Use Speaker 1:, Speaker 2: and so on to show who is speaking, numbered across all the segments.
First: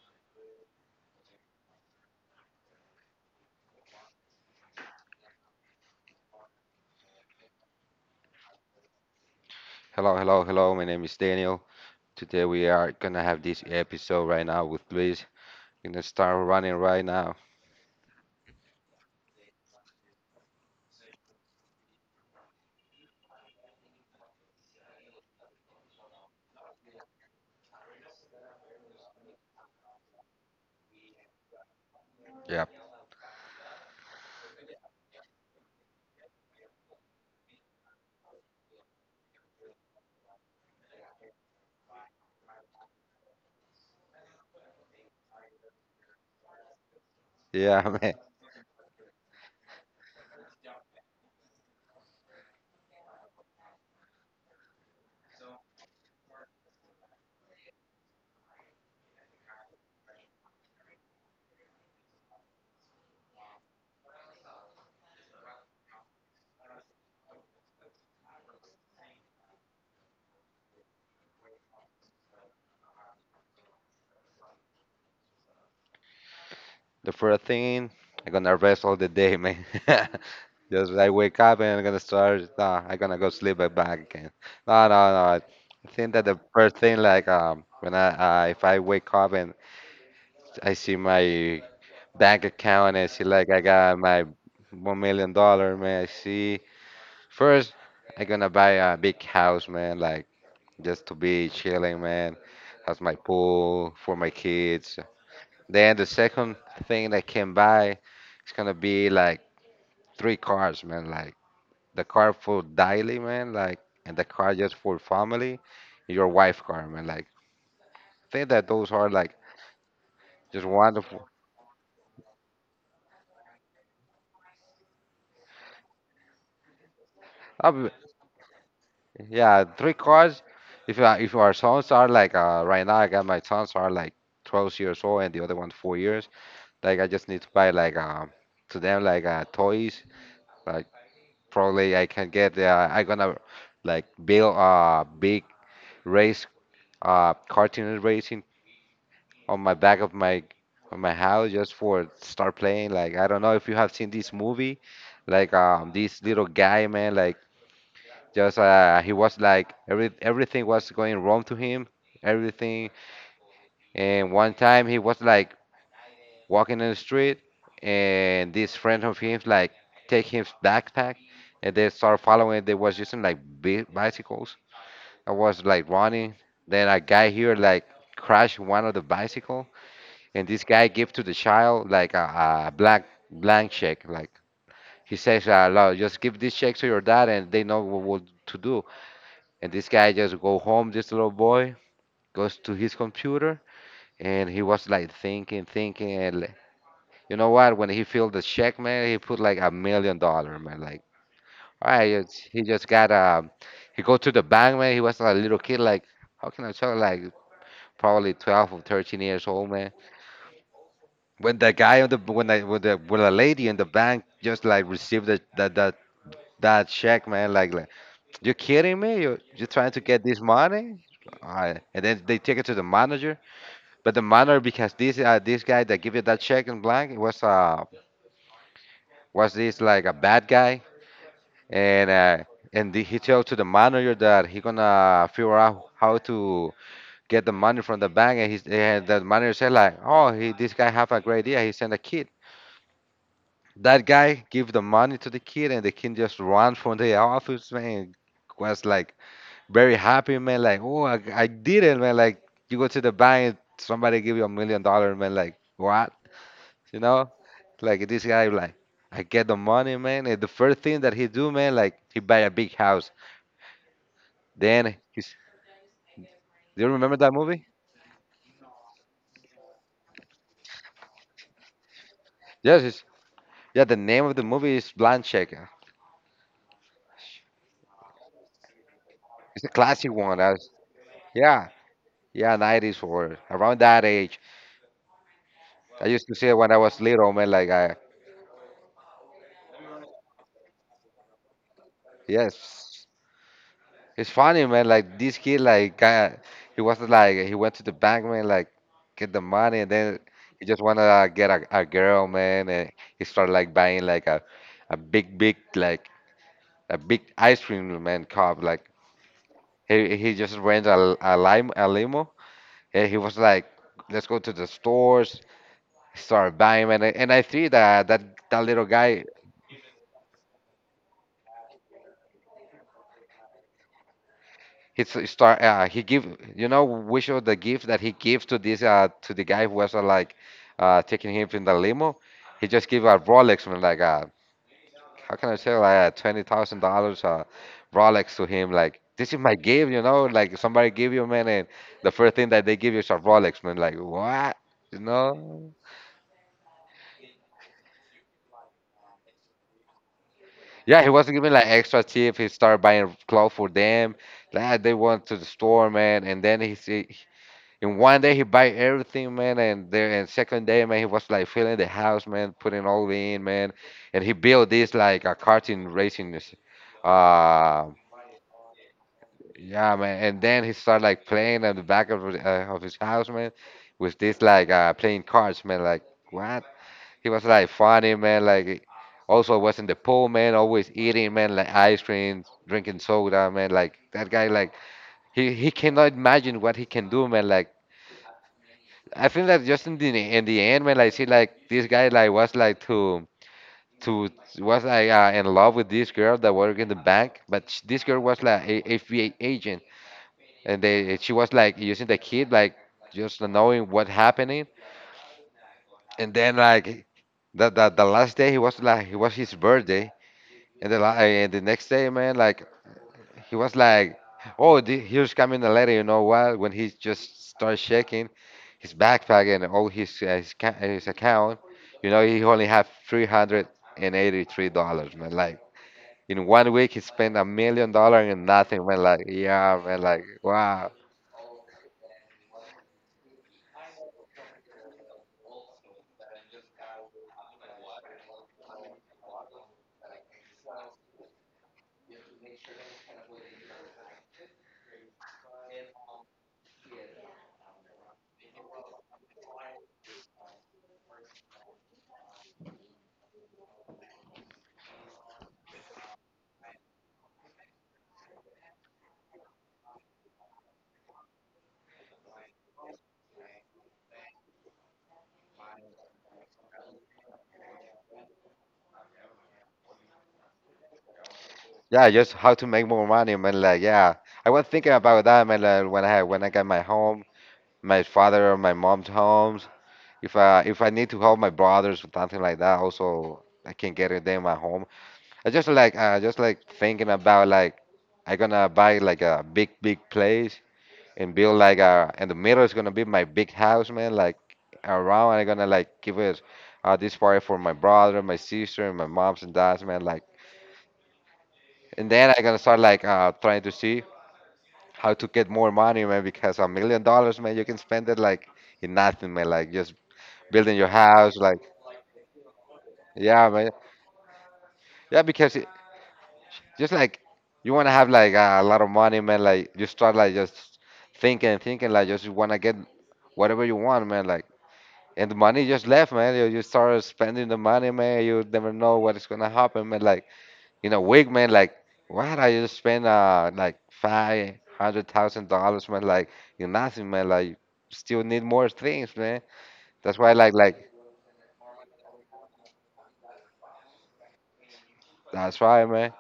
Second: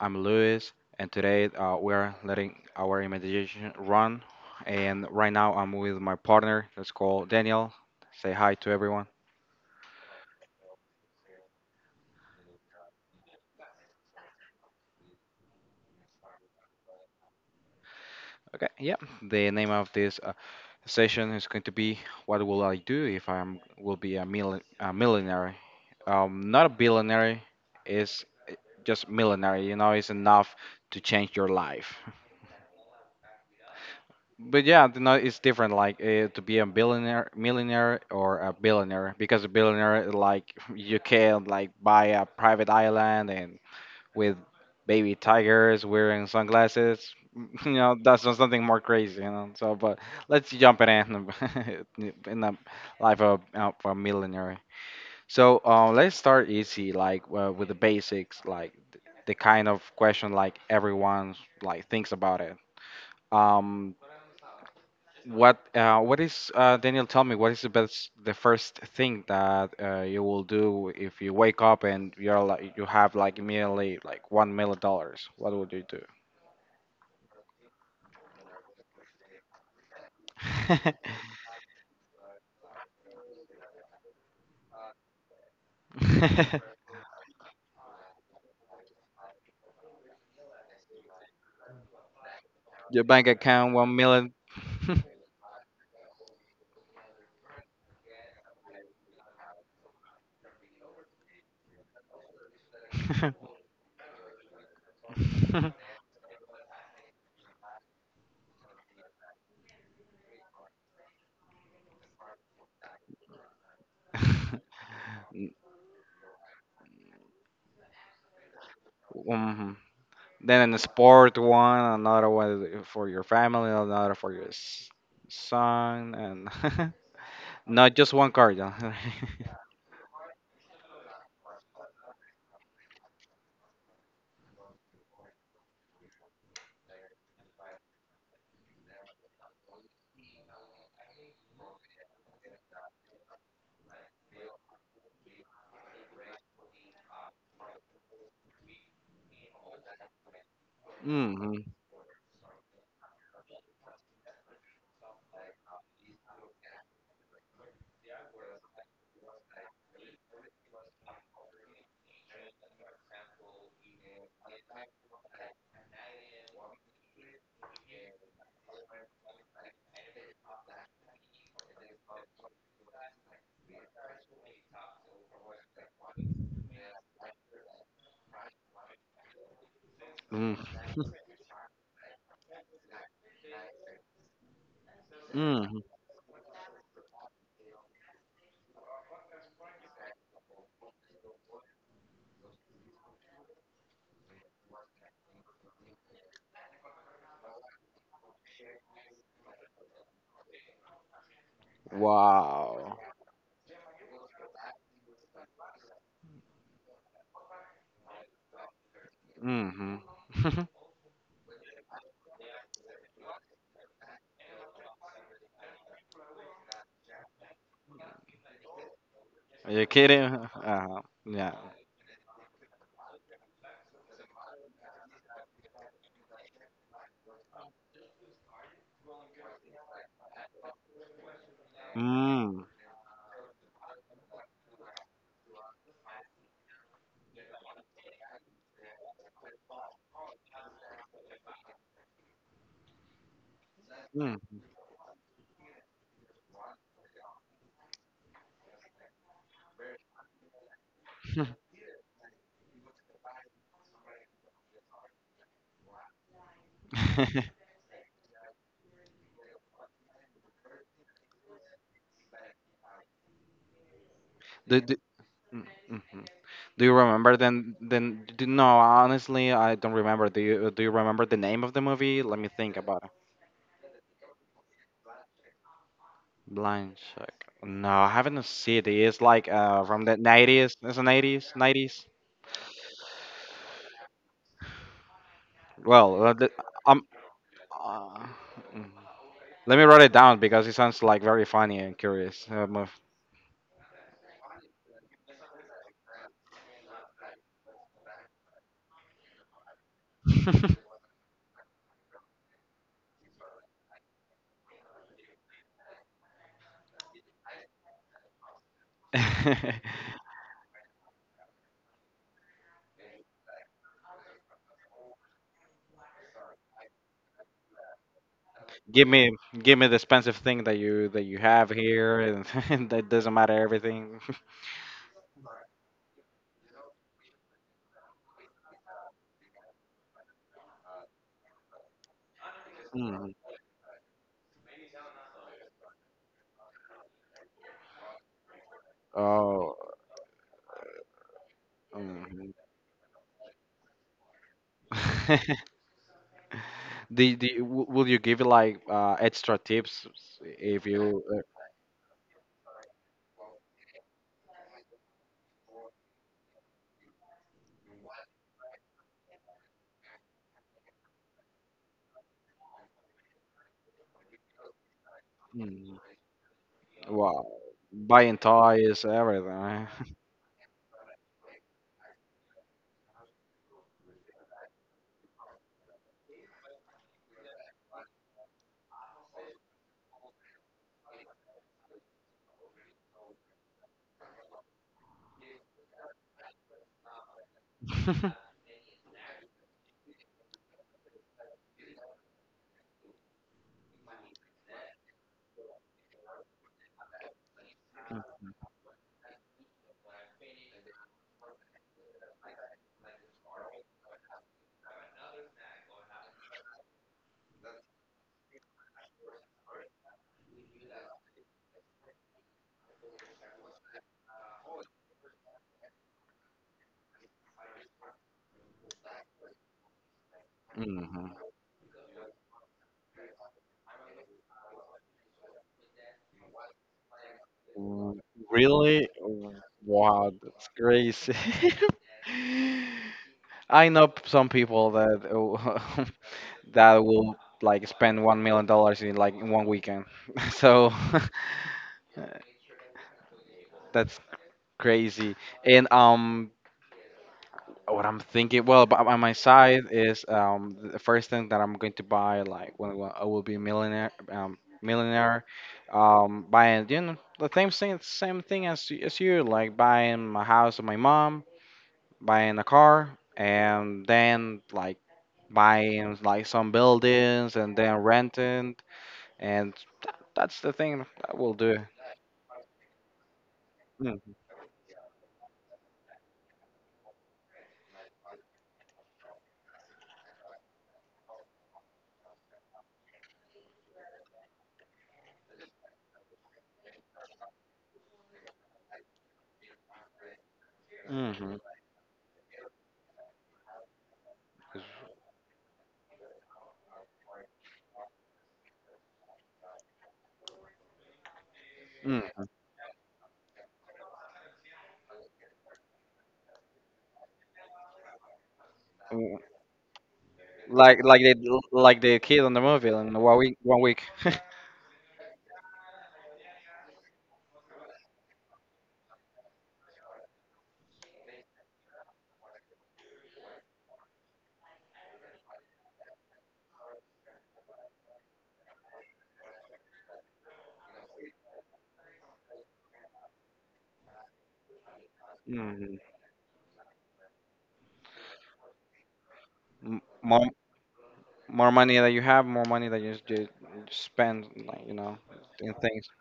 Speaker 1: I'm Luis, and today we're letting our imagination run. And right now, I'm with my partner. Let's call Daniel. Say hi to everyone.
Speaker 2: Hello, hello, hello. My name is Daniel. Today we are gonna have this episode right now with Luis. We're gonna start running right now.
Speaker 1: Okay, yeah. The name of this session is going to be "What will I do if I am will be a, a millionaire?" Not a billionaire. It's just millionaire. You know, it's enough to change your life.
Speaker 2: Yep.
Speaker 1: But yeah, no, it's different. Like to be a billionaire, millionaire, or a billionaire, because a billionaire, like, you can, like, buy a private island and with baby tigers wearing sunglasses. You know,
Speaker 2: Yeah, man.
Speaker 1: that's not something more crazy. You know, so but let's jump it in in the life of a millionaire. So let's start easy, like with the basics, like, the kind of question like everyone, like, thinks about it. Um, what is Daniel? Tell me, what is the best, the first thing that you will do if you wake up and you're like you have like immediately like $1 million? What would you do?
Speaker 2: The first thing, I'm gonna rest all the day, man. Just I wake up and I'm gonna start. Nah, I'm gonna go sleep and back again. No, no, no. I think that the first thing, like, when I if I wake up and I see my bank account and
Speaker 1: Your
Speaker 2: I see
Speaker 1: bank
Speaker 2: like I
Speaker 1: account, one
Speaker 2: got my
Speaker 1: million.
Speaker 2: one million dollar, man. I see. First, I gonna buy a big house, man, like just to be chilling, man. Has my pool for my kids. Then the second thing that I can buy is gonna be like three cars, man. Like the car for daily, man. Like and the car just for family, and your wife car, man. Like think that those are like
Speaker 1: Mhm.
Speaker 2: just
Speaker 1: Then a
Speaker 2: wonderful.
Speaker 1: sport one, another one for your family, another for your son, and
Speaker 2: Uh,
Speaker 1: not just one card. Mm-hmm.
Speaker 2: yeah, three cars. If our sons are like right now, I got my sons are like 12 years old and the other one four years. Like I just need to buy like to them like toys. Like probably I can get I gonna like build a big race cartoon racing on my back of my on my house just for start playing. Like I don't know if you have seen this movie, like this little guy man like just he was like everything was going wrong to him everything and one time he was like walking in the street, and this friend of his like take his backpack, and they start following. They was using like bicycles. I was like running. Then a guy here like crashed one of the bicycle, and this guy
Speaker 1: Mm-hmm.
Speaker 2: give to the child like a black blank check. Like he says,
Speaker 1: Hmm.
Speaker 2: "Lo, just give this check to your dad, and they know what to do." And this guy just go home. This little boy goes to his computer, and he was like thinking, thinking, and like, you know what? When he filled the check, man, he put like $1 million, man. Like, all right, it's, he just
Speaker 1: Wow.
Speaker 2: got he go to the bank, man. He was a little kid, like, how can I tell? Like, probably 12 or 13 years old, man.
Speaker 1: Hmm.
Speaker 2: When the guy on the lady in the bank just like received the that check, man, like you kidding me? You
Speaker 1: Are you
Speaker 2: trying to
Speaker 1: kidding?
Speaker 2: get this money?
Speaker 1: Yeah.
Speaker 2: And then they take it to the manager, but the manager because this guy that give you that check in blank was this like a bad guy, and uh,
Speaker 1: Mm.
Speaker 2: and the, he told to the manager that he gonna figure out how to get the money from the bank, and, he's, and the manager said like, oh, he, this guy have a great idea. He sent a kid. That
Speaker 1: Mm.
Speaker 2: guy give the money to the kid, and the kid just run from the office, man. Was like very happy, man. Like, oh, I did it, man. Like, you go to the bank, somebody give you $1 million, man. Like, what? You know? Like this guy, like, I get the money, man. And the first thing that he do, man, like, he buy a big house.
Speaker 1: do, do,
Speaker 2: Then he's,
Speaker 1: mm-hmm. Do
Speaker 2: do you
Speaker 1: you
Speaker 2: remember that
Speaker 1: remember?
Speaker 2: movie?
Speaker 1: Then? Then no, honestly, I don't remember. Do you remember the name of the movie? Let me think
Speaker 2: Yes, it's,
Speaker 1: about it.
Speaker 2: yeah. The name of the movie is Blind Check.
Speaker 1: Blind Check. No, I haven't seen it. It's like
Speaker 2: It's a
Speaker 1: from
Speaker 2: classic
Speaker 1: the
Speaker 2: one. That's,
Speaker 1: nineties. It's an 80s,
Speaker 2: yeah,
Speaker 1: 90s.
Speaker 2: yeah, nineties or around that age. I
Speaker 1: Well,
Speaker 2: used to see
Speaker 1: the,
Speaker 2: it when I was
Speaker 1: um,
Speaker 2: little, man. Like, I,
Speaker 1: uh, mm. let me write it down because it sounds like very funny and curious.
Speaker 2: yes, it's funny, man. Like this kid, like, kinda, he wasn't like he went to the bank, man, like get the money, and then he just wanna get a girl, man, and he started like buying like a big, big like a big ice cream man cup, like. He just rents a lime a limo. And he was like, "Let's go to the stores." Start buying, and I see that that little
Speaker 1: Give
Speaker 2: guy.
Speaker 1: me give me the expensive thing that you have here, and and that doesn't matter everything.
Speaker 2: Start. He give. You know, which of the gift that he gives to this to the guy who was like, taking him in the limo. He just give a
Speaker 1: Mm.
Speaker 2: Rolex, man. Like, how can I say like $20,000 Rolex to him? Like, this is my
Speaker 1: Oh.
Speaker 2: gift. You know, like somebody give you man, and the first thing
Speaker 1: Mhm.
Speaker 2: that they give you is a Rolex, man. Like, what? You know?
Speaker 1: Will you give like extra tips if
Speaker 2: Yeah, he
Speaker 1: you
Speaker 2: wasn't giving like extra tip. He started buying clothes for them. Like ah, they went to the store, man, and then he see in one day he buy everything, man, and there and second day, man, he was like filling the house, man, putting all in, man, and he built this like a karting
Speaker 1: mm,
Speaker 2: racing. S-
Speaker 1: well,
Speaker 2: Uh,
Speaker 1: buying toys everything.
Speaker 2: yeah, man, and then he started like playing at the back of his house, man, with this like playing cards, man, like. What? He was like funny, man. Like also was in the pool, man. Always eating, man. Like ice cream, drinking soda, man. Like that guy, like he cannot imagine what he can do, man. Like I think that just in the end, man. Like see, like this guy, like was to was like in love with this girl that worked in the bank, but this girl was like a FBI agent, and they she was like using the kid, like just knowing what happening, and then like the last day he was like it was his birthday. And and the next day, man, like he was like, "Oh, the, here's coming a letter." You know what? When he just starts checking his backpack and all his, his
Speaker 1: Mhm.
Speaker 2: account, you know, he only had $383, man. Like in 1 week, he spent a million
Speaker 1: Mm.
Speaker 2: dollars and nothing, man.
Speaker 1: Really?
Speaker 2: Like yeah, man. Like
Speaker 1: Wow, that's
Speaker 2: wow.
Speaker 1: crazy. I know some people that that will like spend $1 million in like in one weekend. So that's crazy. And what I'm thinking, well, on my side is the first thing that I'm going to buy, like, when I will be millionaire, millionaire, buying, you know, the same thing as you, like, buying my house or my mom, buying a car, and then, like, buying, like, some buildings, and then renting, and that's the thing that will do.
Speaker 2: Yeah, just how to make more money, man. Like yeah,
Speaker 1: Mm.
Speaker 2: I was thinking about that, man. Like when I got my home, my father or my mom's home. If I need to help my brothers or something like that, also I can get it them at home. I just like thinking about like I gonna buy like a big big place and
Speaker 1: Mhm.
Speaker 2: build like a and the middle is gonna be my big house, man. Like around I'm gonna like give it this part for my brother, my sister, and my moms and dads, man. Like and then I
Speaker 1: Mm.
Speaker 2: gonna start like trying to see how to get more money, man. Because $1 million, man, you can spend it like in nothing,
Speaker 1: W-
Speaker 2: man. Like just building your
Speaker 1: like they,
Speaker 2: house, like.
Speaker 1: like, the kid on the movie in
Speaker 2: Yeah, man.
Speaker 1: one week.
Speaker 2: Yeah, because it, just like you want to have like a lot of money, man. Like you start like just thinking, and thinking like just you want to get whatever you want, man. Like and the money just left, man. You start spending the money, man. You never know what is gonna happen, man. Like in a week, man. Like why did I just spend like $500,000,
Speaker 1: Mhm.
Speaker 2: man? Like you nothing, man. Like still need more things, man.
Speaker 1: M-
Speaker 2: That's why,
Speaker 1: More
Speaker 2: like
Speaker 1: more money that you have, more money that you spend, like, you know,
Speaker 2: that's
Speaker 1: in
Speaker 2: why,
Speaker 1: things.
Speaker 2: man.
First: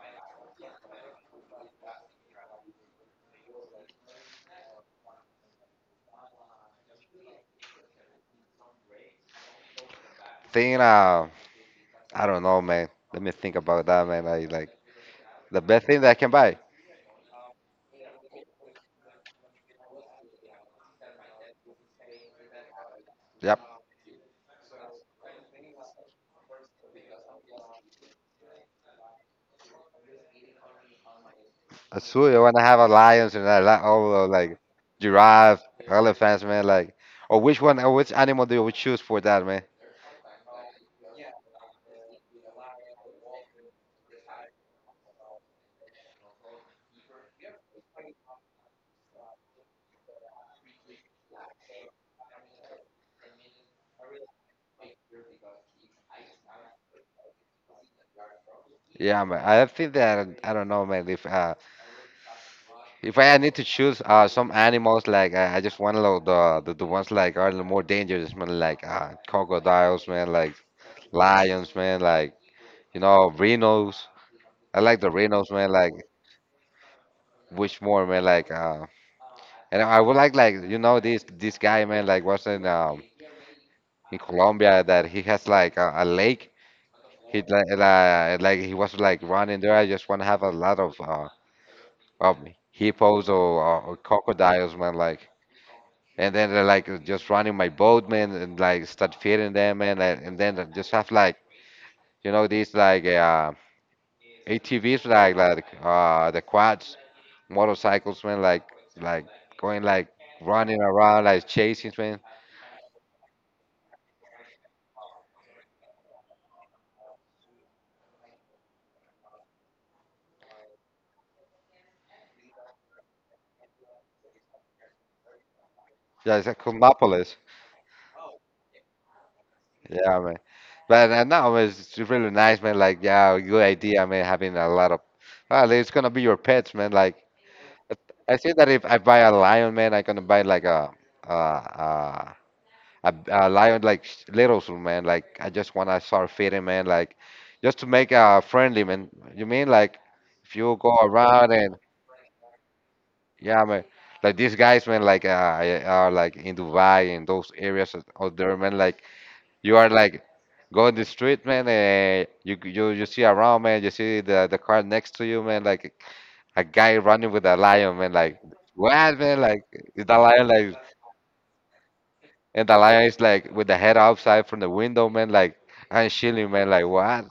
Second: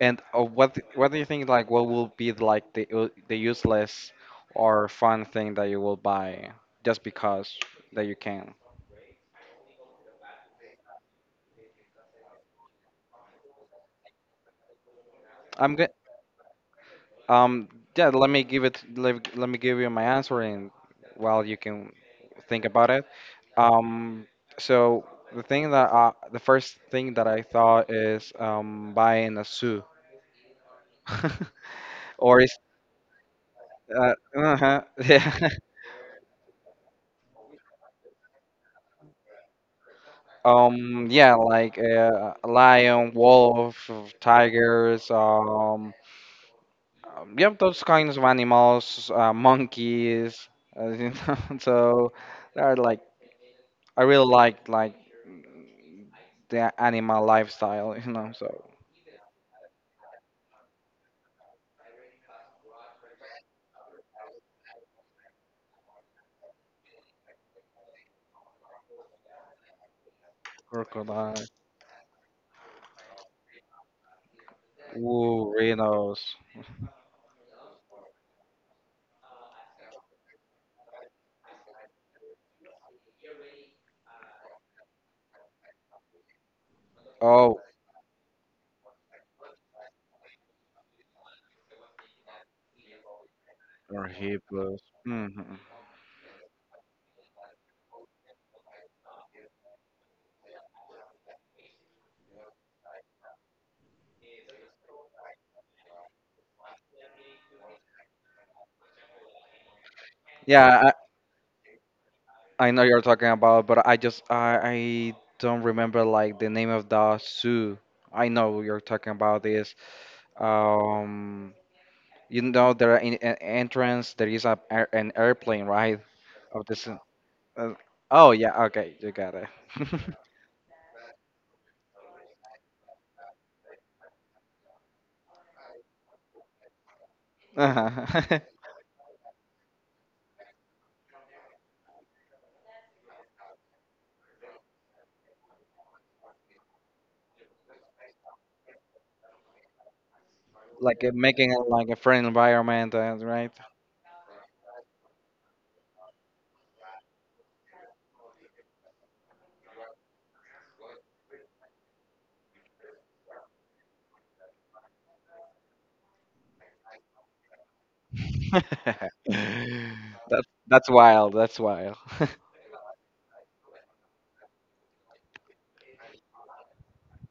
Speaker 1: And what do you think, like, what will be like the the useless or fun thing that you will buy just because that you can?
Speaker 2: Thing, I don't know, man. Let me think about that, man. I like. The
Speaker 1: I'm
Speaker 2: best
Speaker 1: good.
Speaker 2: thing that I can buy.
Speaker 1: Um, yeah, let me let me give you my answer, and while you can think about it.
Speaker 2: Yep.
Speaker 1: Um, so the the first thing that I thought is buying a zoo.
Speaker 2: A zoo.
Speaker 1: or
Speaker 2: You
Speaker 1: is
Speaker 2: wanna have a lions and a oh, like
Speaker 1: uh-huh, yeah.
Speaker 2: giraffe, elephants, man. Like, or which one? Or which animal do you choose for that, man?
Speaker 1: Yeah, like, lion, wolf, tigers, yep, those kinds of animals, monkeys, you know, so they are like, I really like the animal lifestyle, you know, so
Speaker 2: Yeah, man. I think that I don't know, man. If I need to choose some animals, like I just want to the ones like are the more dangerous, man. Like crocodiles, man. Like
Speaker 1: crocodile,
Speaker 2: lions, man. Like you know rhinos. I like the rhinos,
Speaker 1: ooh,
Speaker 2: man. Like
Speaker 1: rhinos,
Speaker 2: which more, man? Like. And I would like you know this guy man like wasn't in Colombia that he has like a lake. He
Speaker 1: oh,
Speaker 2: like he was like running there. I just want to have a lot of of hippos or
Speaker 1: or hippos.
Speaker 2: crocodiles, man.
Speaker 1: Hmm.
Speaker 2: Like and then they're like just running my boat, man, and like start feeding them, man, and then I just have like you know these like ATVs, like the quads, motorcycles, man, like going like running
Speaker 1: Yeah,
Speaker 2: around like chasing, man.
Speaker 1: I know you're talking about, but I don't remember, like, the name of the zoo. I know you're talking about this. Um, you know, there are in, an entrance there is an airplane, right?
Speaker 2: Yeah, it's a
Speaker 1: Of this.
Speaker 2: Cosmopolis.
Speaker 1: Uh, oh yeah, okay, you got it.
Speaker 2: Yeah, man. But no, it's really nice, man. Like, yeah, good idea, man. Having a lot of, well, it's gonna be your pets, man. Like, I
Speaker 1: Uh-huh.
Speaker 2: say that if I buy a lion, man, I'm gonna buy like a a, a, a lion like little soon, man. Like, I just wanna start feeding, man. Like, just to make a friendly, man. You mean like if you go
Speaker 1: Like, making
Speaker 2: around
Speaker 1: it
Speaker 2: and
Speaker 1: like a friendly environment, right?
Speaker 2: yeah, man. Like these guys, man, like are like in Dubai and those areas out there, man. Like you are like going the street, man, and you see around, man. You see the car next to you, man, like a guy running with a lion, man. Like what, man? Like is the lion
Speaker 1: That's
Speaker 2: like
Speaker 1: that's wild. That's wild.
Speaker 2: and the lion is like with the head outside from the window, man. Like I'm chilling, man. Like what?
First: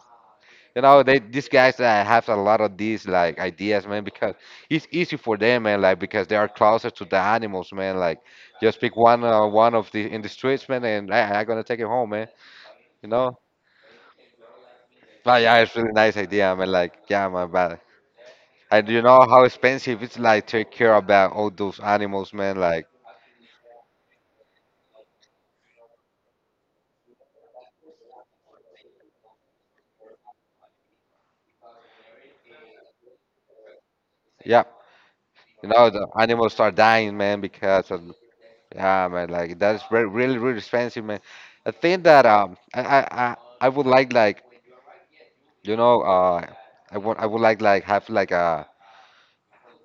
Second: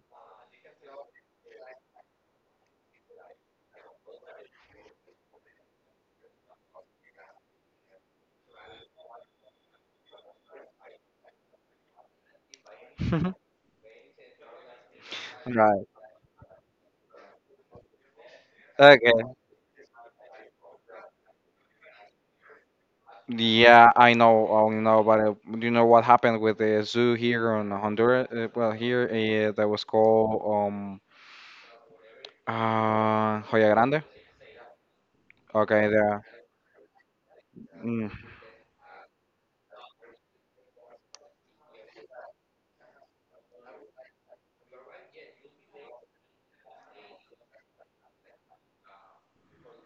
Speaker 2: You know, they these guys have a lot of these like ideas, man, because it's easy for them, man. Like because they are closer to the animals, man. Like just pick one of the in the streets, man, and I gonna take it home, man. You know. Oh yeah, it's
Speaker 1: Right.
Speaker 2: really nice idea. I mean, like, yeah, my bad. And you
Speaker 1: Okay.
Speaker 2: know how expensive it's like take care about all those animals, man. Like,
Speaker 1: Yeah, I know, but you know what happened with the zoo here in Honduras? Well, here that was called um Joya Grande.
Speaker 2: yeah, you
Speaker 1: Okay,
Speaker 2: know the
Speaker 1: the
Speaker 2: animals start dying, man, because of
Speaker 1: mm,
Speaker 2: yeah, man. Like that's very, really, really expensive, man. I think that I would like you know I would like have like a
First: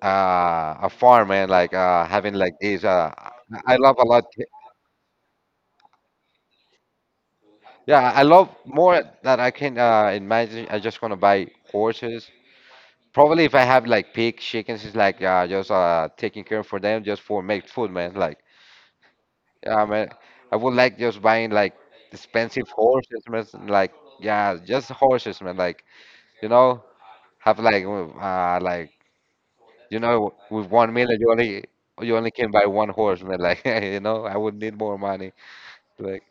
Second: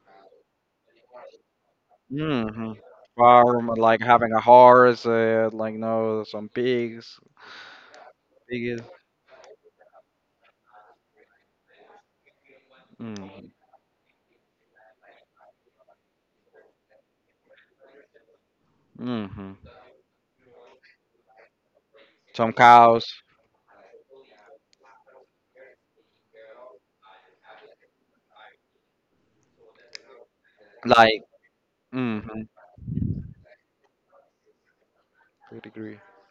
Speaker 2: uh a farm, man. Like having like
Speaker 1: hmm
Speaker 2: this. I
Speaker 1: farm,
Speaker 2: I love
Speaker 1: like,
Speaker 2: a lot.
Speaker 1: having a horse, like, no, some pigs,
Speaker 2: Yeah, I love
Speaker 1: pigs,
Speaker 2: more that I can imagine. I just want to buy horses. Probably
Speaker 1: mm-hmm,
Speaker 2: if I have like pig, chickens, it's like just taking care for them just for make food, man. Like,
Speaker 1: mm-hmm,
Speaker 2: yeah, man, I would like just buying like
Speaker 1: some
Speaker 2: expensive
Speaker 1: cows,
Speaker 2: horses, man. Like, yeah, just horses, man. Like, you know, have like, you know, with 1 million,
Speaker 1: like,
Speaker 2: you only
Speaker 1: mm-hmm,
Speaker 2: can buy one horse, man. Like, you know, I would need more money.
Speaker 1: agree.
Speaker 2: Like,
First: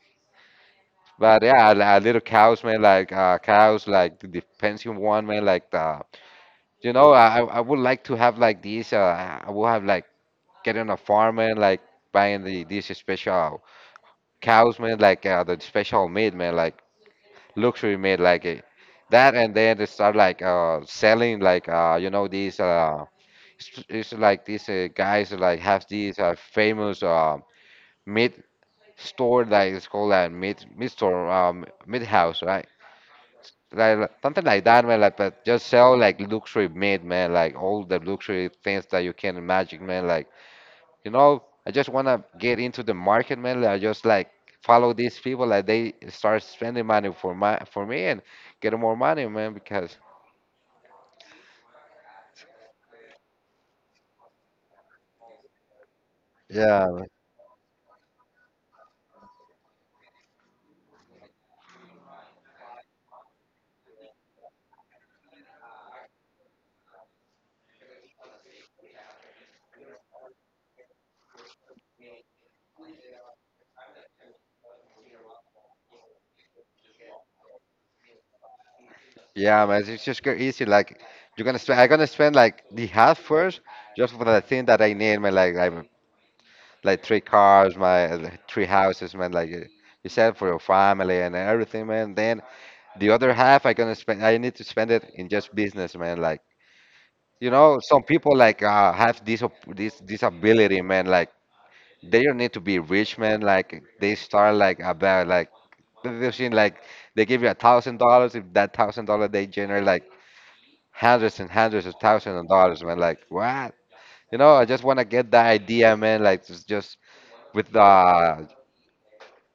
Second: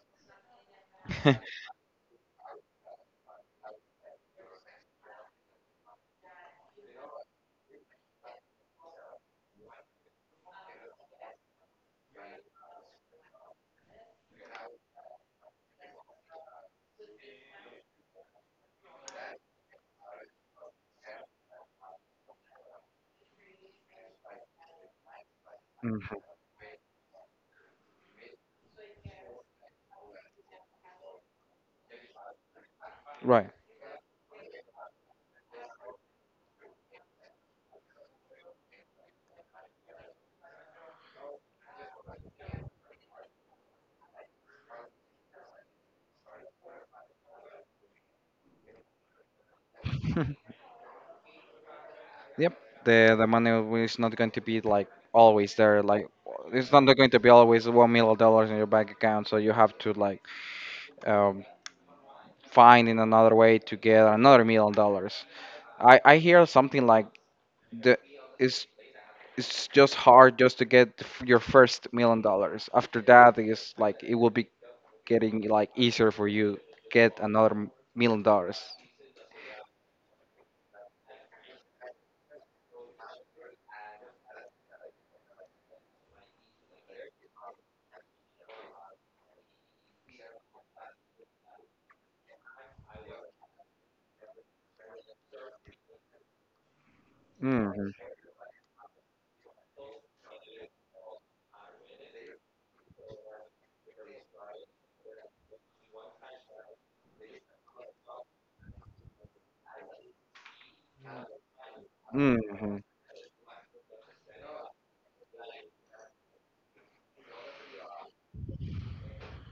Speaker 2: but yeah, little cows, man. Like cows, like the pension one, man. Like the, you know, I would like to have like these. I will have like getting a farm, man, like buying these special cows, man, like the special meat, man, like luxury meat, like that, and then they start like selling, like you know these it's like these guys like have
Speaker 1: Hmm.
Speaker 2: these famous meat store that is called a meat store meat house, right?
Speaker 1: Right.
Speaker 2: Like, something like that, man. Like, but just sell like luxury meat, man. Like all the luxury things that you can imagine, man. Like you know, I just want to get into the market, man. Like, I just like follow these people, like they start spending money for me and get more money, man. Because
Speaker 1: Yep, the money is not going to be, like, always there. Like, it's not
Speaker 2: yeah, man.
Speaker 1: going to be always $1 million in your bank account, so you have to, like, um, find in another way to get another million dollars. I hear something, like, the it's it's just hard just to get your first million dollars. After that, it's like it will be getting, like, easier for you, get another million dollars.
Speaker 2: Yeah, man, it's just go easy. Like I'm gonna spend like the half first just for the thing that I need, man. Like, three cars, my like, three houses, man. Like you said for your family and everything, man. Then the other half, I gonna spend. I need to spend it in just business, man. Like you
Speaker 1: Hmm.
Speaker 2: know, some people like have this op- this this ability, man. Like they don't need to be rich, man. Like they start like about like they've seen like they give you $1,000. If that $1,000 they generate like hundreds and hundreds of thousands of
Speaker 1: Hmm.
Speaker 2: dollars, man. Like what? You know, I just wanna get that idea, man. Like just with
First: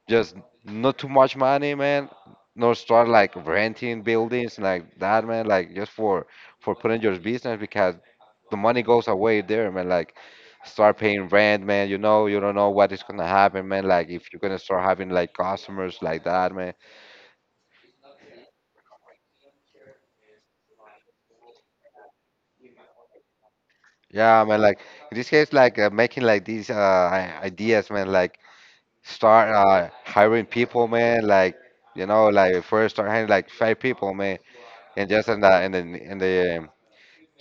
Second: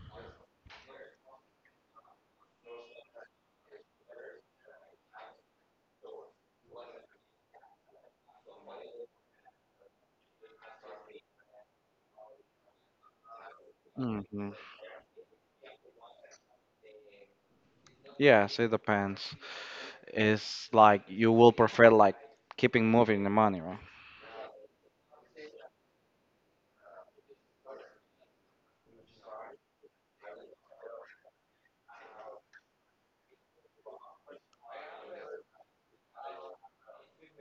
Speaker 2: just not too much money, man. Not start like renting buildings like that, man. Like just for putting your business because the money goes away there, man. Like start paying rent, man. You know, you don't know what is gonna happen, man. Like if you're
Speaker 1: Hmm.
Speaker 2: gonna start having like customers like that, man.
Speaker 1: Yeah, see, the pants. It's like you will prefer, like, keeping moving the money, right?
Speaker 2: Yeah, man. Like in this case, like making like these ideas, man. Like start hiring people, man. Like you know, like first start hiring like five people, man, and just in the in the in the um,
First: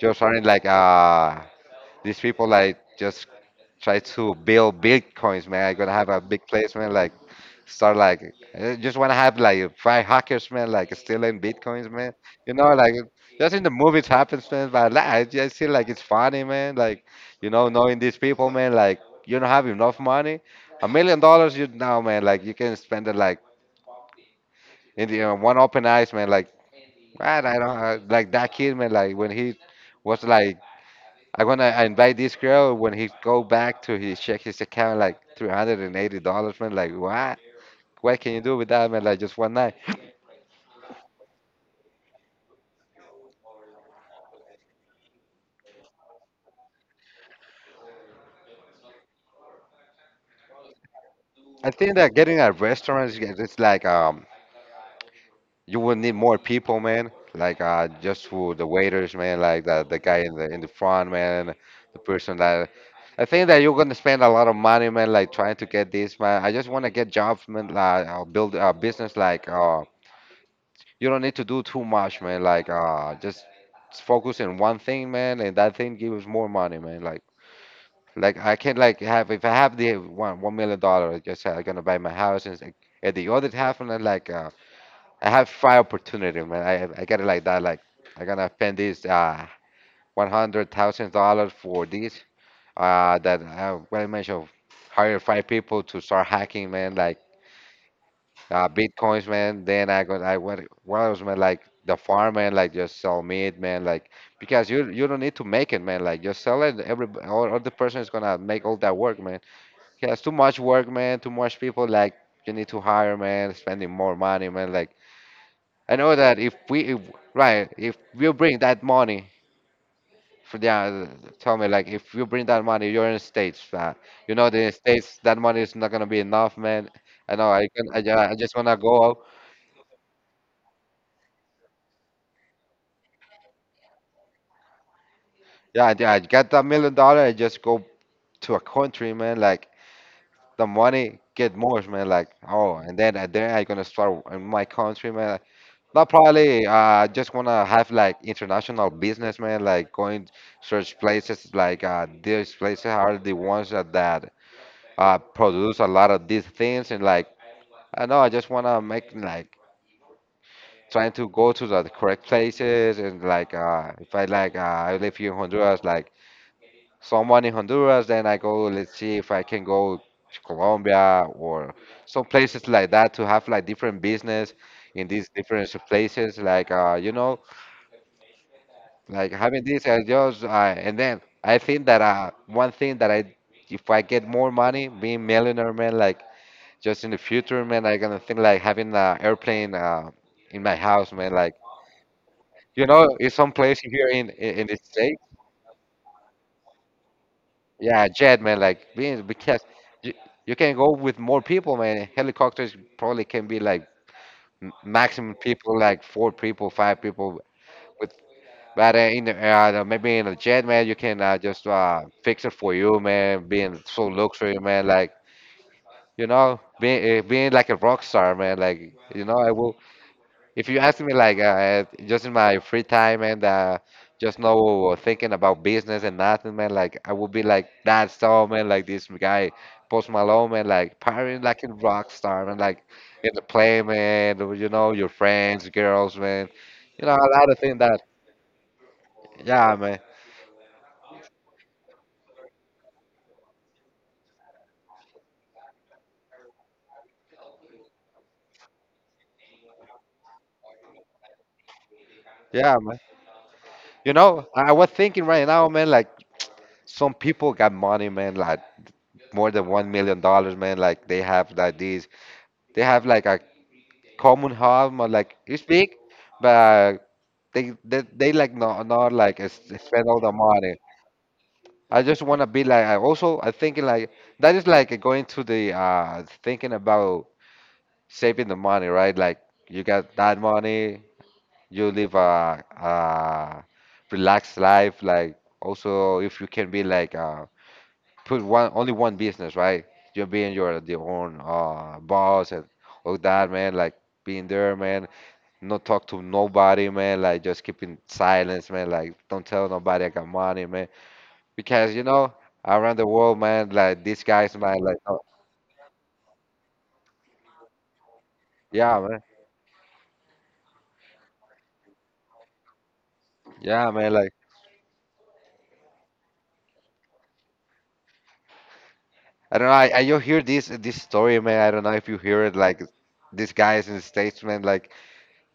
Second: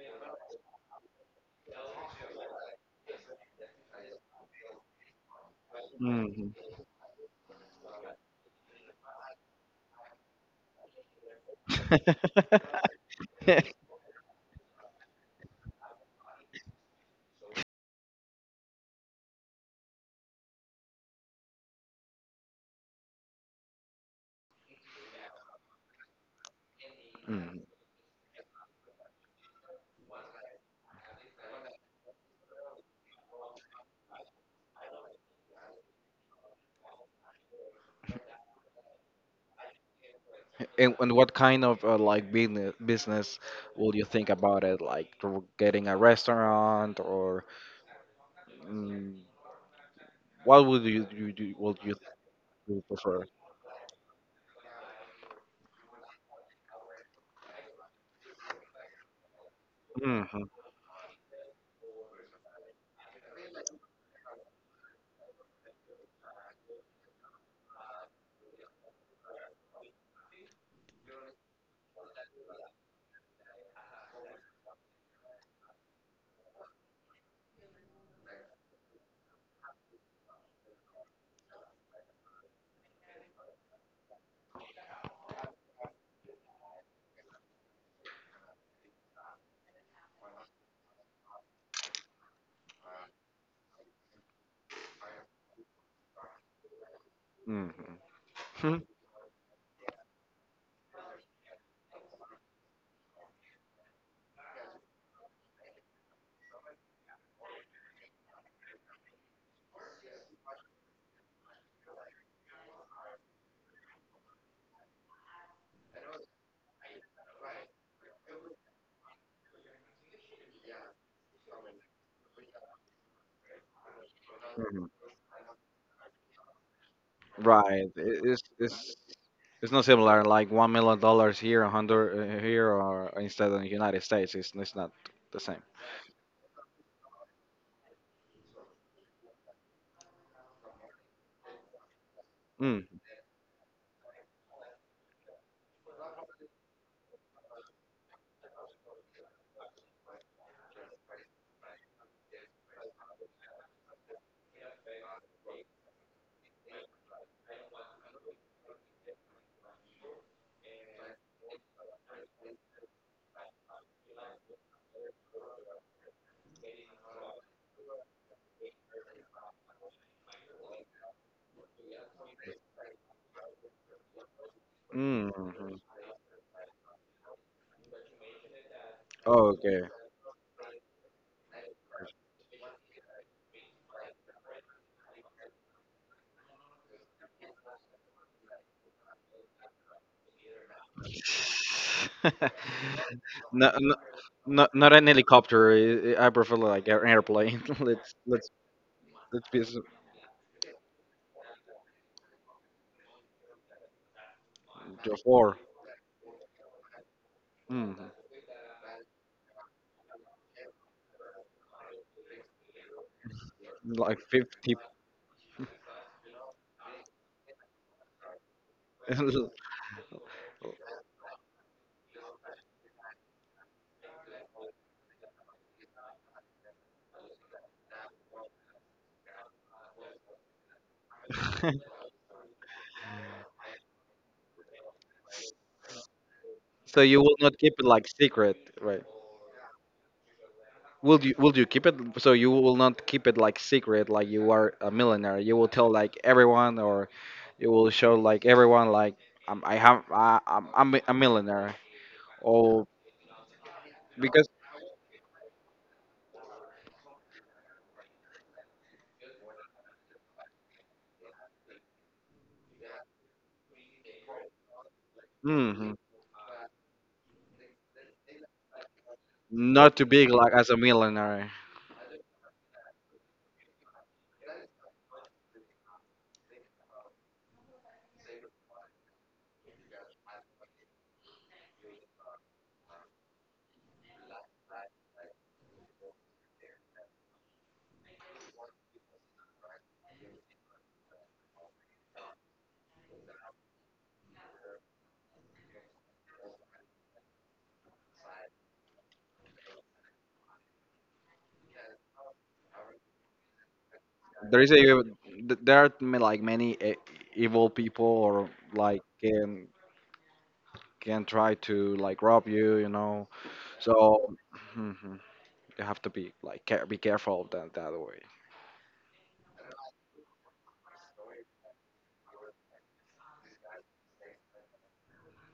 Speaker 2: Just running like these people like just try to build bitcoins, man. I gonna have a big
Speaker 1: Hmm.
Speaker 2: place, man. Like start like I just wanna have like five hackers, man. Like stealing bitcoins, man. You know, like just in the movies happens, man. But like, I just feel like it's funny, man. Like you know, knowing these people, man. Like you don't have enough money, $1 million, you know, man. Like you can spend it like in the, you know, one open eyes, man. Like man, I
Speaker 1: Mm.
Speaker 2: don't like that kid, man. Like when he was like I'm gonna invite this girl when he go back to his check his account like $380, man. Like what? What can you do with that, man? Like just one night.
Speaker 1: And what kind of like, business will you think about it? Like, to getting a restaurant, or mm, what would you
Speaker 2: I
Speaker 1: would you
Speaker 2: think that getting a restaurant is
Speaker 1: prefer?
Speaker 2: it's like you will need more people, man. Like just for the waiters, man. Like the guy in
Speaker 1: Hmm.
Speaker 2: the in the front, man. The person that I think that you're gonna spend a lot of money, man. Like trying to get this, man. I just wanna get jobs, man. Like build a business, like. You don't need to do too much, man. Like, just focus on one thing, man, and that thing gives more money, man. Like I can like have if I have the one million dollar, I'm gonna buy my house, and, and the other half, and I like I have five opportunity, man. I got it like that. Like, I'm gonna spend this $100,000 for this. That what I mentioned, hire five people to start hacking, man. Like.
Speaker 1: Hmm.
Speaker 2: uh,
Speaker 1: Hmm.
Speaker 2: bitcoins, man. Then I went what else, man? Like the farm, man. Like just sell meat, man. Like because you don't need to make it, man. Like just sell it. Or, the person is gonna make all that work, man. Yeah, it's too much work, man. Too much people. Like you need to hire, man. Spending more money, man. Like I know that if we if, right if you bring that money. For the, tell me like if you bring that money, you're in states. You know the states that money is not gonna be enough, man. I know. I can.
Speaker 1: Right. It-
Speaker 2: I
Speaker 1: It's
Speaker 2: just wanna
Speaker 1: it's
Speaker 2: go.
Speaker 1: it's not similar. Like, $1 million here, 100 here, or instead of the United States, it's not the same.
Speaker 2: Yeah, I get that million dollar and just go to a country, man. Like the money get more, man. Like oh,
Speaker 1: Mm.
Speaker 2: and then I gonna start in my country, man. Like, not probably. I just wanna have like international business, man. Like going search places. Like these places are the ones that produce a lot of these things, and like I know I just wanna make like trying to go to the correct places, and like if I like I live here in Honduras, like. Someone in Honduras, then I go, let's see if I can go to Colombia or some places like that to have like different business in these
Speaker 1: Mm.
Speaker 2: different
Speaker 1: Mhm.
Speaker 2: places. Like, you know, like having
Speaker 1: Okay.
Speaker 2: this, and then I think that one thing that I, if I get more money, being millionaire, man, like just in the future, man, I gonna think like having an airplane in my house, man, like, you know, in some
Speaker 1: No,
Speaker 2: place
Speaker 1: no,
Speaker 2: here in
Speaker 1: no,
Speaker 2: the
Speaker 1: not an
Speaker 2: States.
Speaker 1: helicopter. I prefer, like, an airplane.
Speaker 2: Yeah,
Speaker 1: let's
Speaker 2: jet
Speaker 1: let's
Speaker 2: man, like being
Speaker 1: let's
Speaker 2: because
Speaker 1: be
Speaker 2: you, you can go with more people, man. Helicopters probably can be like
Speaker 1: just
Speaker 2: maximum
Speaker 1: four.
Speaker 2: people, like four people, five people.
Speaker 1: Mm.
Speaker 2: With but in the, maybe in a jet, man, you can just fix it for you, man. Being so
Speaker 1: Like
Speaker 2: luxury,
Speaker 1: 50.
Speaker 2: man, like you know, being like a rock star, man. Like you know, I will if you ask me, like, just in my free time and just no thinking about business and nothing, man, like, I would be like that star, man, like this guy, Post Malone, man, like, partying like a rock star, man, like, in the play, man, you know, your friends, girls, man,
Speaker 1: So
Speaker 2: you know,
Speaker 1: you
Speaker 2: a
Speaker 1: will
Speaker 2: lot of
Speaker 1: not keep
Speaker 2: things
Speaker 1: it,
Speaker 2: that,
Speaker 1: like, secret, right?
Speaker 2: yeah, man,
Speaker 1: Will you keep it so you will not keep it, like, secret, like you are a millionaire. You will tell, like, everyone, or you will show, like, everyone, like, I'm, I have I, I'm a millionaire,
Speaker 2: yeah,
Speaker 1: or
Speaker 2: man. You know,
Speaker 1: because
Speaker 2: I was thinking right now, man, like, some people got money, man, like, more than $1 million, man, like, they have like a common harm, or like you
Speaker 1: mm,
Speaker 2: speak, but they like not like
Speaker 1: not too
Speaker 2: spend all
Speaker 1: big
Speaker 2: the
Speaker 1: like as a
Speaker 2: money.
Speaker 1: millionaire.
Speaker 2: I just want to be like I also I thinking like that is like going to the thinking about saving the money, right? Like you got that money, you live a relaxed life. Like also if you can be like put one only one business, right? You're being your the own boss and all that, man, like being there, man, not talk to nobody, man. Like just keeping silence, man. Like don't tell nobody I got money, man. Because you know around the world, man. Like these guys,
Speaker 1: There is a
Speaker 2: man. Like oh,
Speaker 1: there are like many evil people, or,
Speaker 2: yeah,
Speaker 1: like,
Speaker 2: man.
Speaker 1: can try to, like, rob you, you know.
Speaker 2: Yeah, man. Like
Speaker 1: So, mhm, you have to be, like, care, be careful of that way.
Speaker 2: I don't know. I you hear this story, man. I don't know if you hear it. Like these guys in the states, man. Like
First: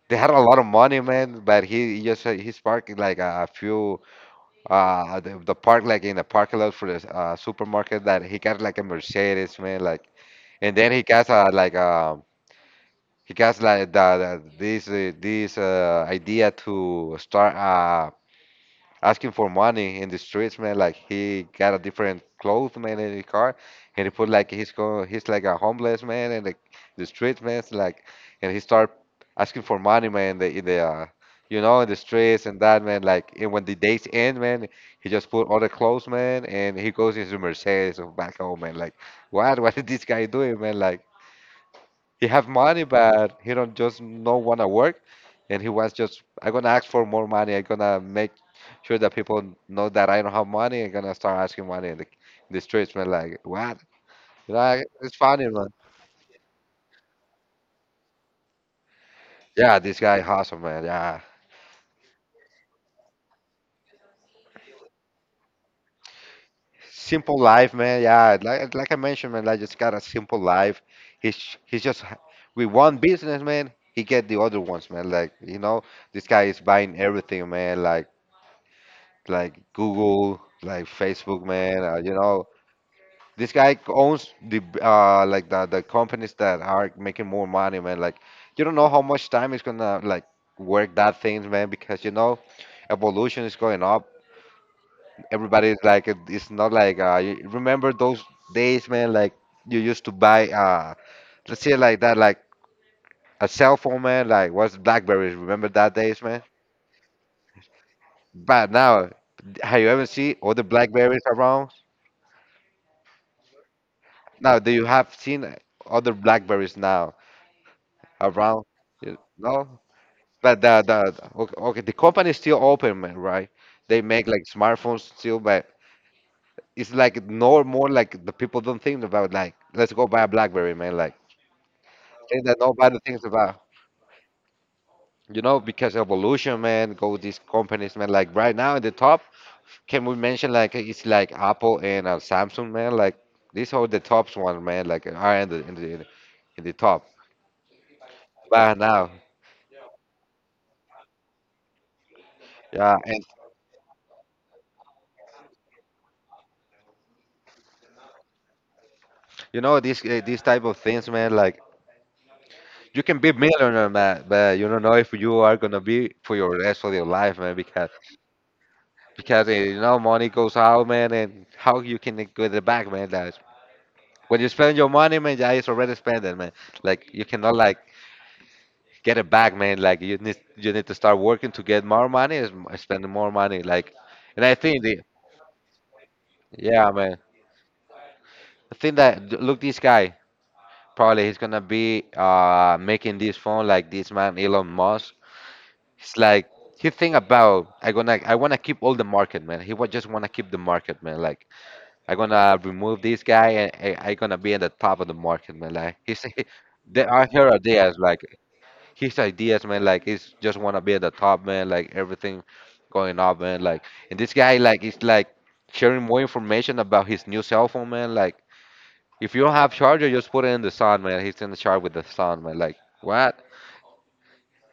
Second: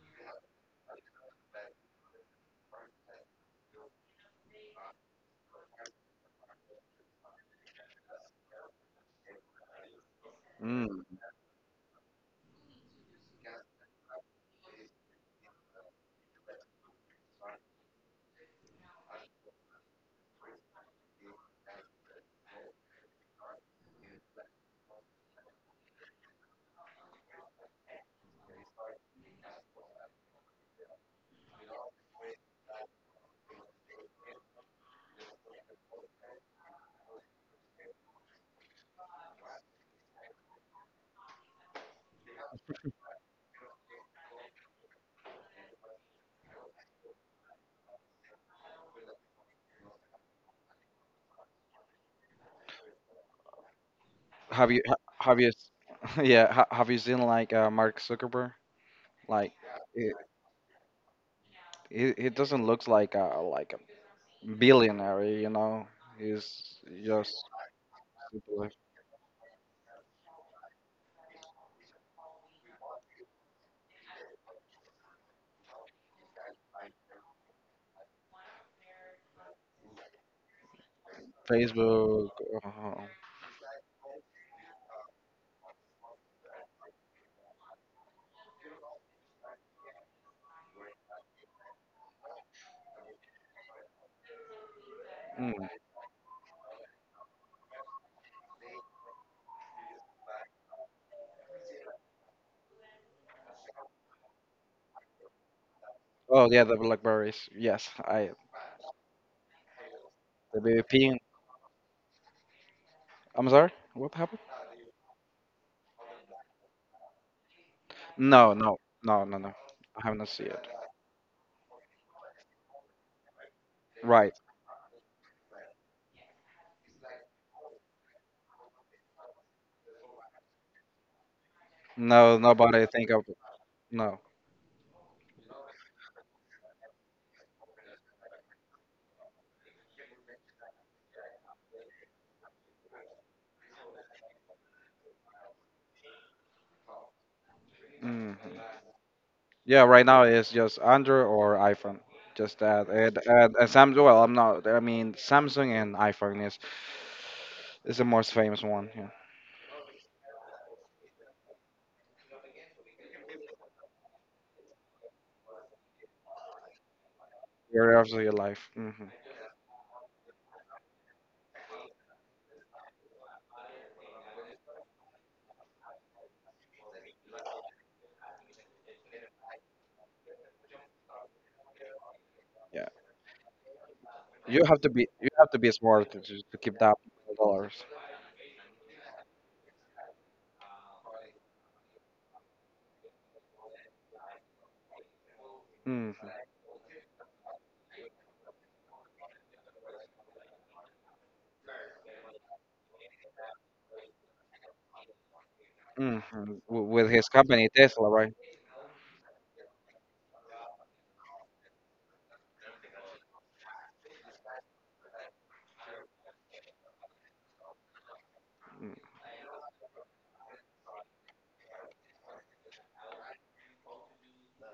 Speaker 2: they had a lot of money, man. But he's parking like a few the park like in the parking lot for the supermarket, that he got like a Mercedes, man. Like and
Speaker 1: Mm.
Speaker 2: then he got a like a. He got like this idea to start asking for money in the streets, man. Like he got a different clothes, man, in his car, and he put like he's like a homeless man in the streets, man. It's like, and he start asking for money, man, in the you know in the streets and that, man. Like and when the days end, man, he just put all the clothes, man, and he goes into Mercedes, oh, back home, man. Like, what what is this guy doing, man? Like. He have money, but he don't just no wanna work, and he wants just I gonna ask for more money. I gonna make sure that people know that I don't have money. I gonna start asking money in the streets, man. Like what?
Speaker 1: Have you ha-
Speaker 2: It's
Speaker 1: have you
Speaker 2: funny, man.
Speaker 1: s- yeah, have you seen like Mark Zuckerberg? Like,
Speaker 2: Yeah, this
Speaker 1: it,
Speaker 2: guy awesome, man. Yeah,
Speaker 1: it doesn't look like a billionaire, you know. He's just
Speaker 2: simple life, man. Yeah,
Speaker 1: people, like,
Speaker 2: like I mentioned, man. Like just got a simple life. He's he's just ha- with one business, man. He get the other ones, man. Like you know, this guy is buying everything, man. Like Google, like Facebook, man. You
Speaker 1: Facebook.
Speaker 2: know,
Speaker 1: Uh,
Speaker 2: this guy owns the like the companies that are making more money, man. Like you don't know how much time it's gonna like work that things, man, because you know evolution is going up.
Speaker 1: mm.
Speaker 2: Everybody's like, it's not like you remember those days, man. Like you used to buy let's say it like that, like a cell phone, man. Like was BlackBerries. Remember that days, man.
Speaker 1: Oh yeah, the Blackberries. Yes, I
Speaker 2: But now, have you ever seen all
Speaker 1: the
Speaker 2: the
Speaker 1: BBP.
Speaker 2: BlackBerries around?
Speaker 1: I'm sorry. What happened?
Speaker 2: Now, do you have seen other blackberries now
Speaker 1: No,
Speaker 2: around?
Speaker 1: no, no, no, no.
Speaker 2: No,
Speaker 1: I haven't seen
Speaker 2: but
Speaker 1: it.
Speaker 2: okay, okay, the company is still open, man, right? They make
Speaker 1: Right.
Speaker 2: like smartphones still, but it's like no more, like the people don't think about like let's go buy a blackberry, man. Like
Speaker 1: No,
Speaker 2: thing that
Speaker 1: nobody
Speaker 2: nobody
Speaker 1: think of
Speaker 2: thinks
Speaker 1: it.
Speaker 2: about,
Speaker 1: No.
Speaker 2: you know, because evolution, man. Go these companies, man. Like right now at the top, can we mention like it's like Apple and Samsung, man? Like these are the tops one, man. Like are in the in the in the top.
Speaker 1: Mm.
Speaker 2: But now,
Speaker 1: Yeah, right now it's just Android or iPhone. Just that.
Speaker 2: yeah,
Speaker 1: And,
Speaker 2: and
Speaker 1: and Samsung, well, I'm not, I mean, Samsung and iPhone is the most famous one. Yeah.
Speaker 2: you know these these type of things, man. Like you can be millionaire, man, but you don't know if you are gonna be for your rest of your life, man.
Speaker 1: Your of your life. Hmm.
Speaker 2: Because you know money goes out, man, and how you can get it back, man. That when you spend your money, man, yeah, it's already spent, it, man. Like you cannot like get it back, man. Like you need to start working to get more money, is
Speaker 1: Yeah.
Speaker 2: spending more money. Like, and I
Speaker 1: You have
Speaker 2: think
Speaker 1: to
Speaker 2: the
Speaker 1: be, you have to be smart to, to keep
Speaker 2: yeah,
Speaker 1: that
Speaker 2: man.
Speaker 1: dollars.
Speaker 2: I think that look, this guy probably he's gonna be making this phone like this man Elon Musk.
Speaker 1: Hmm.
Speaker 2: It's like he think about I gonna I wanna keep all the market, man. Just wanna keep the market, man. Like I gonna remove this guy and I gonna be at the top of the market, man. Like
Speaker 1: Hmm. With
Speaker 2: there
Speaker 1: his
Speaker 2: are her
Speaker 1: company,
Speaker 2: ideas,
Speaker 1: Tesla,
Speaker 2: like
Speaker 1: right?
Speaker 2: his ideas, man. Like he's just wanna be at the top, man. Like everything going up, man. Like and this guy, like is like sharing more information about his new cell phone, man. Like
Speaker 1: Mm.
Speaker 2: if you don't have charger, just put it in the sun, man. He's in the charge with the sun, man. Like what?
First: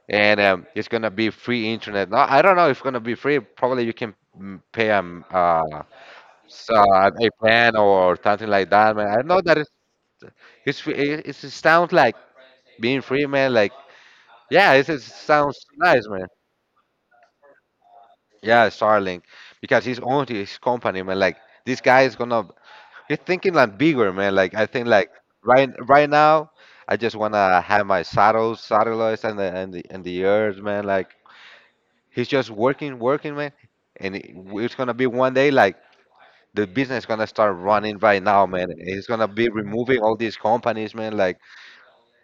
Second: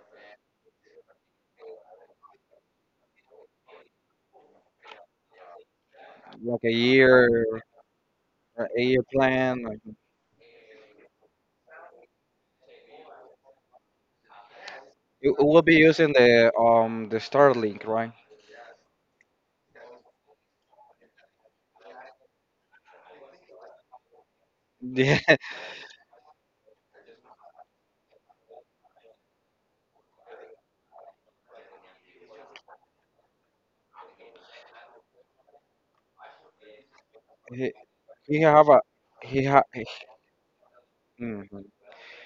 Speaker 2: And it's gonna be free internet. No, I don't know if it's gonna be free. Probably you can pay
Speaker 1: Like
Speaker 2: a plan or something like
Speaker 1: a
Speaker 2: that,
Speaker 1: year
Speaker 2: man. I know that
Speaker 1: plan. Like,
Speaker 2: it sounds like being free, man. Like yeah, it's, it
Speaker 1: it
Speaker 2: sounds
Speaker 1: will be
Speaker 2: nice,
Speaker 1: using
Speaker 2: man.
Speaker 1: the Starlink, right?
Speaker 2: Yeah, Starlink, because he's owned his company, man. Like this guy is gonna he's thinking like bigger, man. Like I think like
Speaker 1: Yeah.
Speaker 2: right now. I just wanna have my saddles, satellites, and the earth, man. Like he's just working, working, man. And it's gonna be one day like the business gonna start
Speaker 1: He,
Speaker 2: running right
Speaker 1: he
Speaker 2: now,
Speaker 1: have
Speaker 2: man.
Speaker 1: a,
Speaker 2: He's gonna
Speaker 1: he
Speaker 2: be
Speaker 1: ha, he,
Speaker 2: removing all these companies, man. Like
Speaker 1: mhm.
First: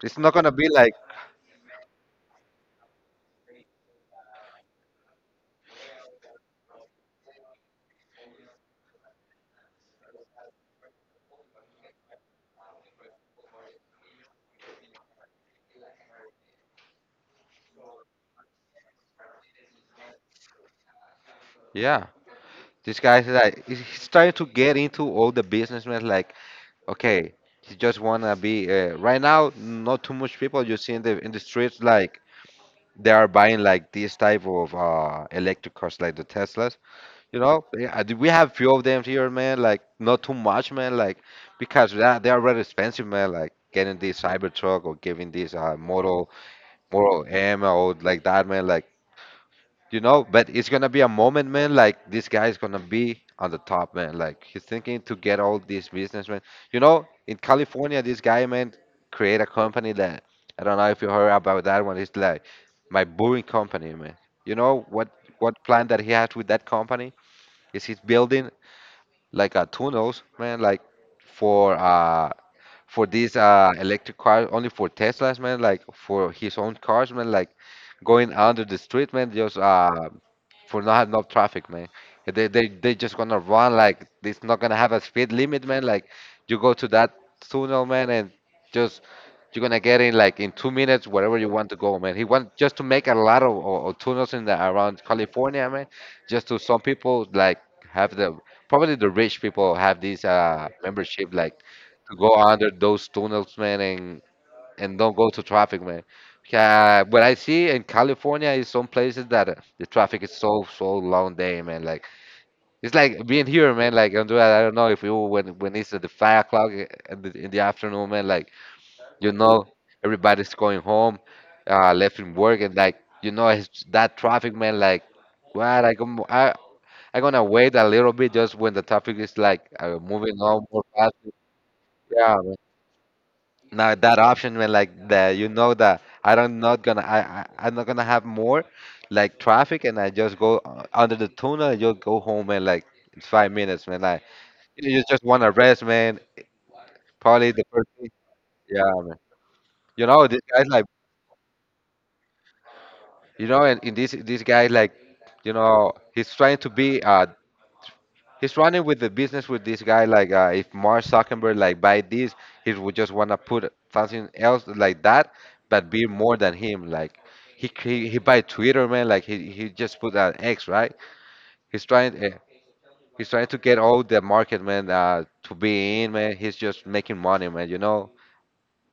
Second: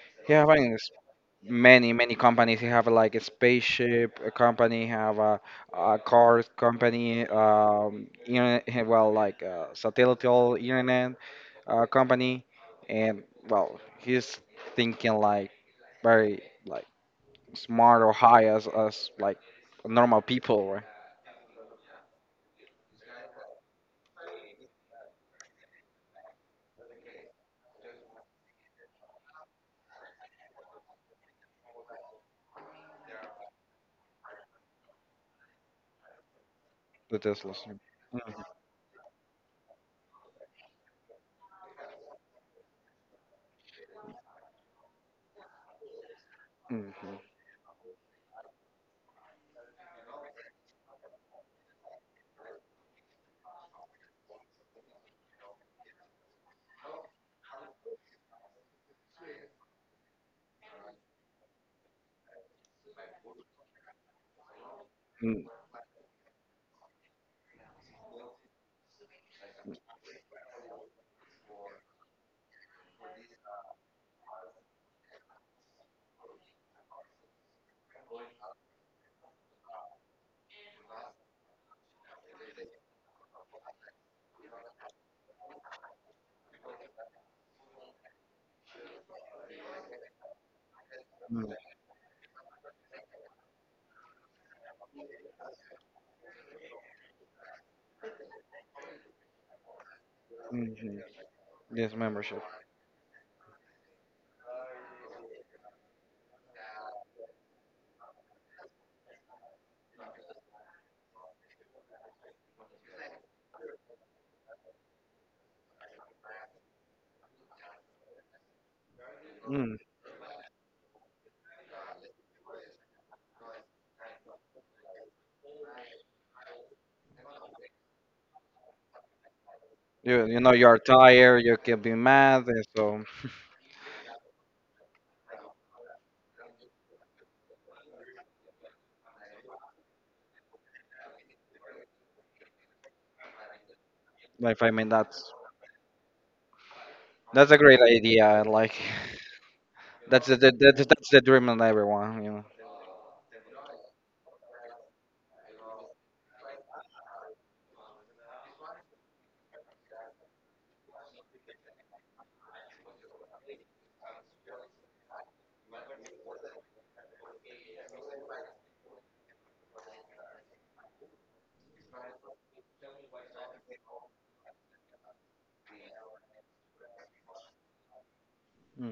Speaker 2: it's not
Speaker 1: He have
Speaker 2: gonna be
Speaker 1: an
Speaker 2: like,
Speaker 1: many companies, you have, like, a spaceship, a company, have a car company, internet, well, like, satellite internet company, and, well, he's thinking, like, very, like, smart or high as us, like, normal people, right?
Speaker 2: yeah, this guy's like he's starting to get into all the businessmen. Like, okay, he just wanna be right now. Not too much people you see in the streets like they are buying like this type of electric cars, like the Teslas.
Speaker 1: The
Speaker 2: You
Speaker 1: teslas.
Speaker 2: know, yeah, we
Speaker 1: Mhm.
Speaker 2: have few of them here, man. Like not too much, man. Like because they are very expensive, man. Like getting this Cybertruck or giving this model M or like that, man. Like you know, but it's gonna be a moment, man. Like this guy is gonna be on the top, man. Like he's thinking to get all these, man. You know, in California, this guy, man, create a company that I don't know if you heard about that one. It's like my brewing company, man. You know
Speaker 1: Mhm. Mm.
Speaker 2: what plan that he has with that company? Is he's building like tunnels, man, like for uh for these electric cars, only for Teslas, man, like for his own cars, man, like going under the street, man, just for not have enough traffic, man. They just gonna run like it's not gonna have a speed limit, man. Like you go to that tunnel, man, and just you're gonna get in like in 2 minutes wherever you want
Speaker 1: Mhm.
Speaker 2: to go, man. He wants just to make a lot of tunnels in the around California, man. Just to some people like have the probably the rich people have this
Speaker 1: Mhm.
Speaker 2: membership like
Speaker 1: Yes,
Speaker 2: to go
Speaker 1: membership.
Speaker 2: under those tunnels, man, and don't go to traffic, man. What I see in California is some places that the traffic is so so long day, man. Like it's like being here, man. Like Andrea, I don't know if you when it's at the 5 o'clock in the afternoon, man. Like you know,
Speaker 1: Mm.
Speaker 2: everybody's going home, left from work, and like you know, it's that traffic, man. Like what I come I. I'm gonna wait a little bit just when the traffic is like
Speaker 1: You
Speaker 2: moving
Speaker 1: you know
Speaker 2: on
Speaker 1: you're
Speaker 2: more fast.
Speaker 1: tired. You can be
Speaker 2: Yeah,
Speaker 1: mad, and so,
Speaker 2: now that option when like that, you know that I don't not gonna I'm not gonna have more like traffic and I just go under the tunnel and you'll go home in like in 5 minutes, man, like
Speaker 1: if I mean
Speaker 2: you
Speaker 1: that,
Speaker 2: just wanna rest, man,
Speaker 1: that's
Speaker 2: probably
Speaker 1: a
Speaker 2: the
Speaker 1: great
Speaker 2: first thing,
Speaker 1: idea. Like,
Speaker 2: yeah, man. You
Speaker 1: that's
Speaker 2: know,
Speaker 1: the,
Speaker 2: this
Speaker 1: the,
Speaker 2: guy's
Speaker 1: the
Speaker 2: like
Speaker 1: that's the dream on everyone. You know.
Speaker 2: you know, and in this guy, like you know, he's trying to be he's running with the business with this guy like if Mark Zuckerberg like buy this, he would just want to put something else like that but be more than him, like he buy Twitter, man, like he just put an X, right? He's trying he's trying to get all the market, man, to be in, man, he's just making money, man, you know,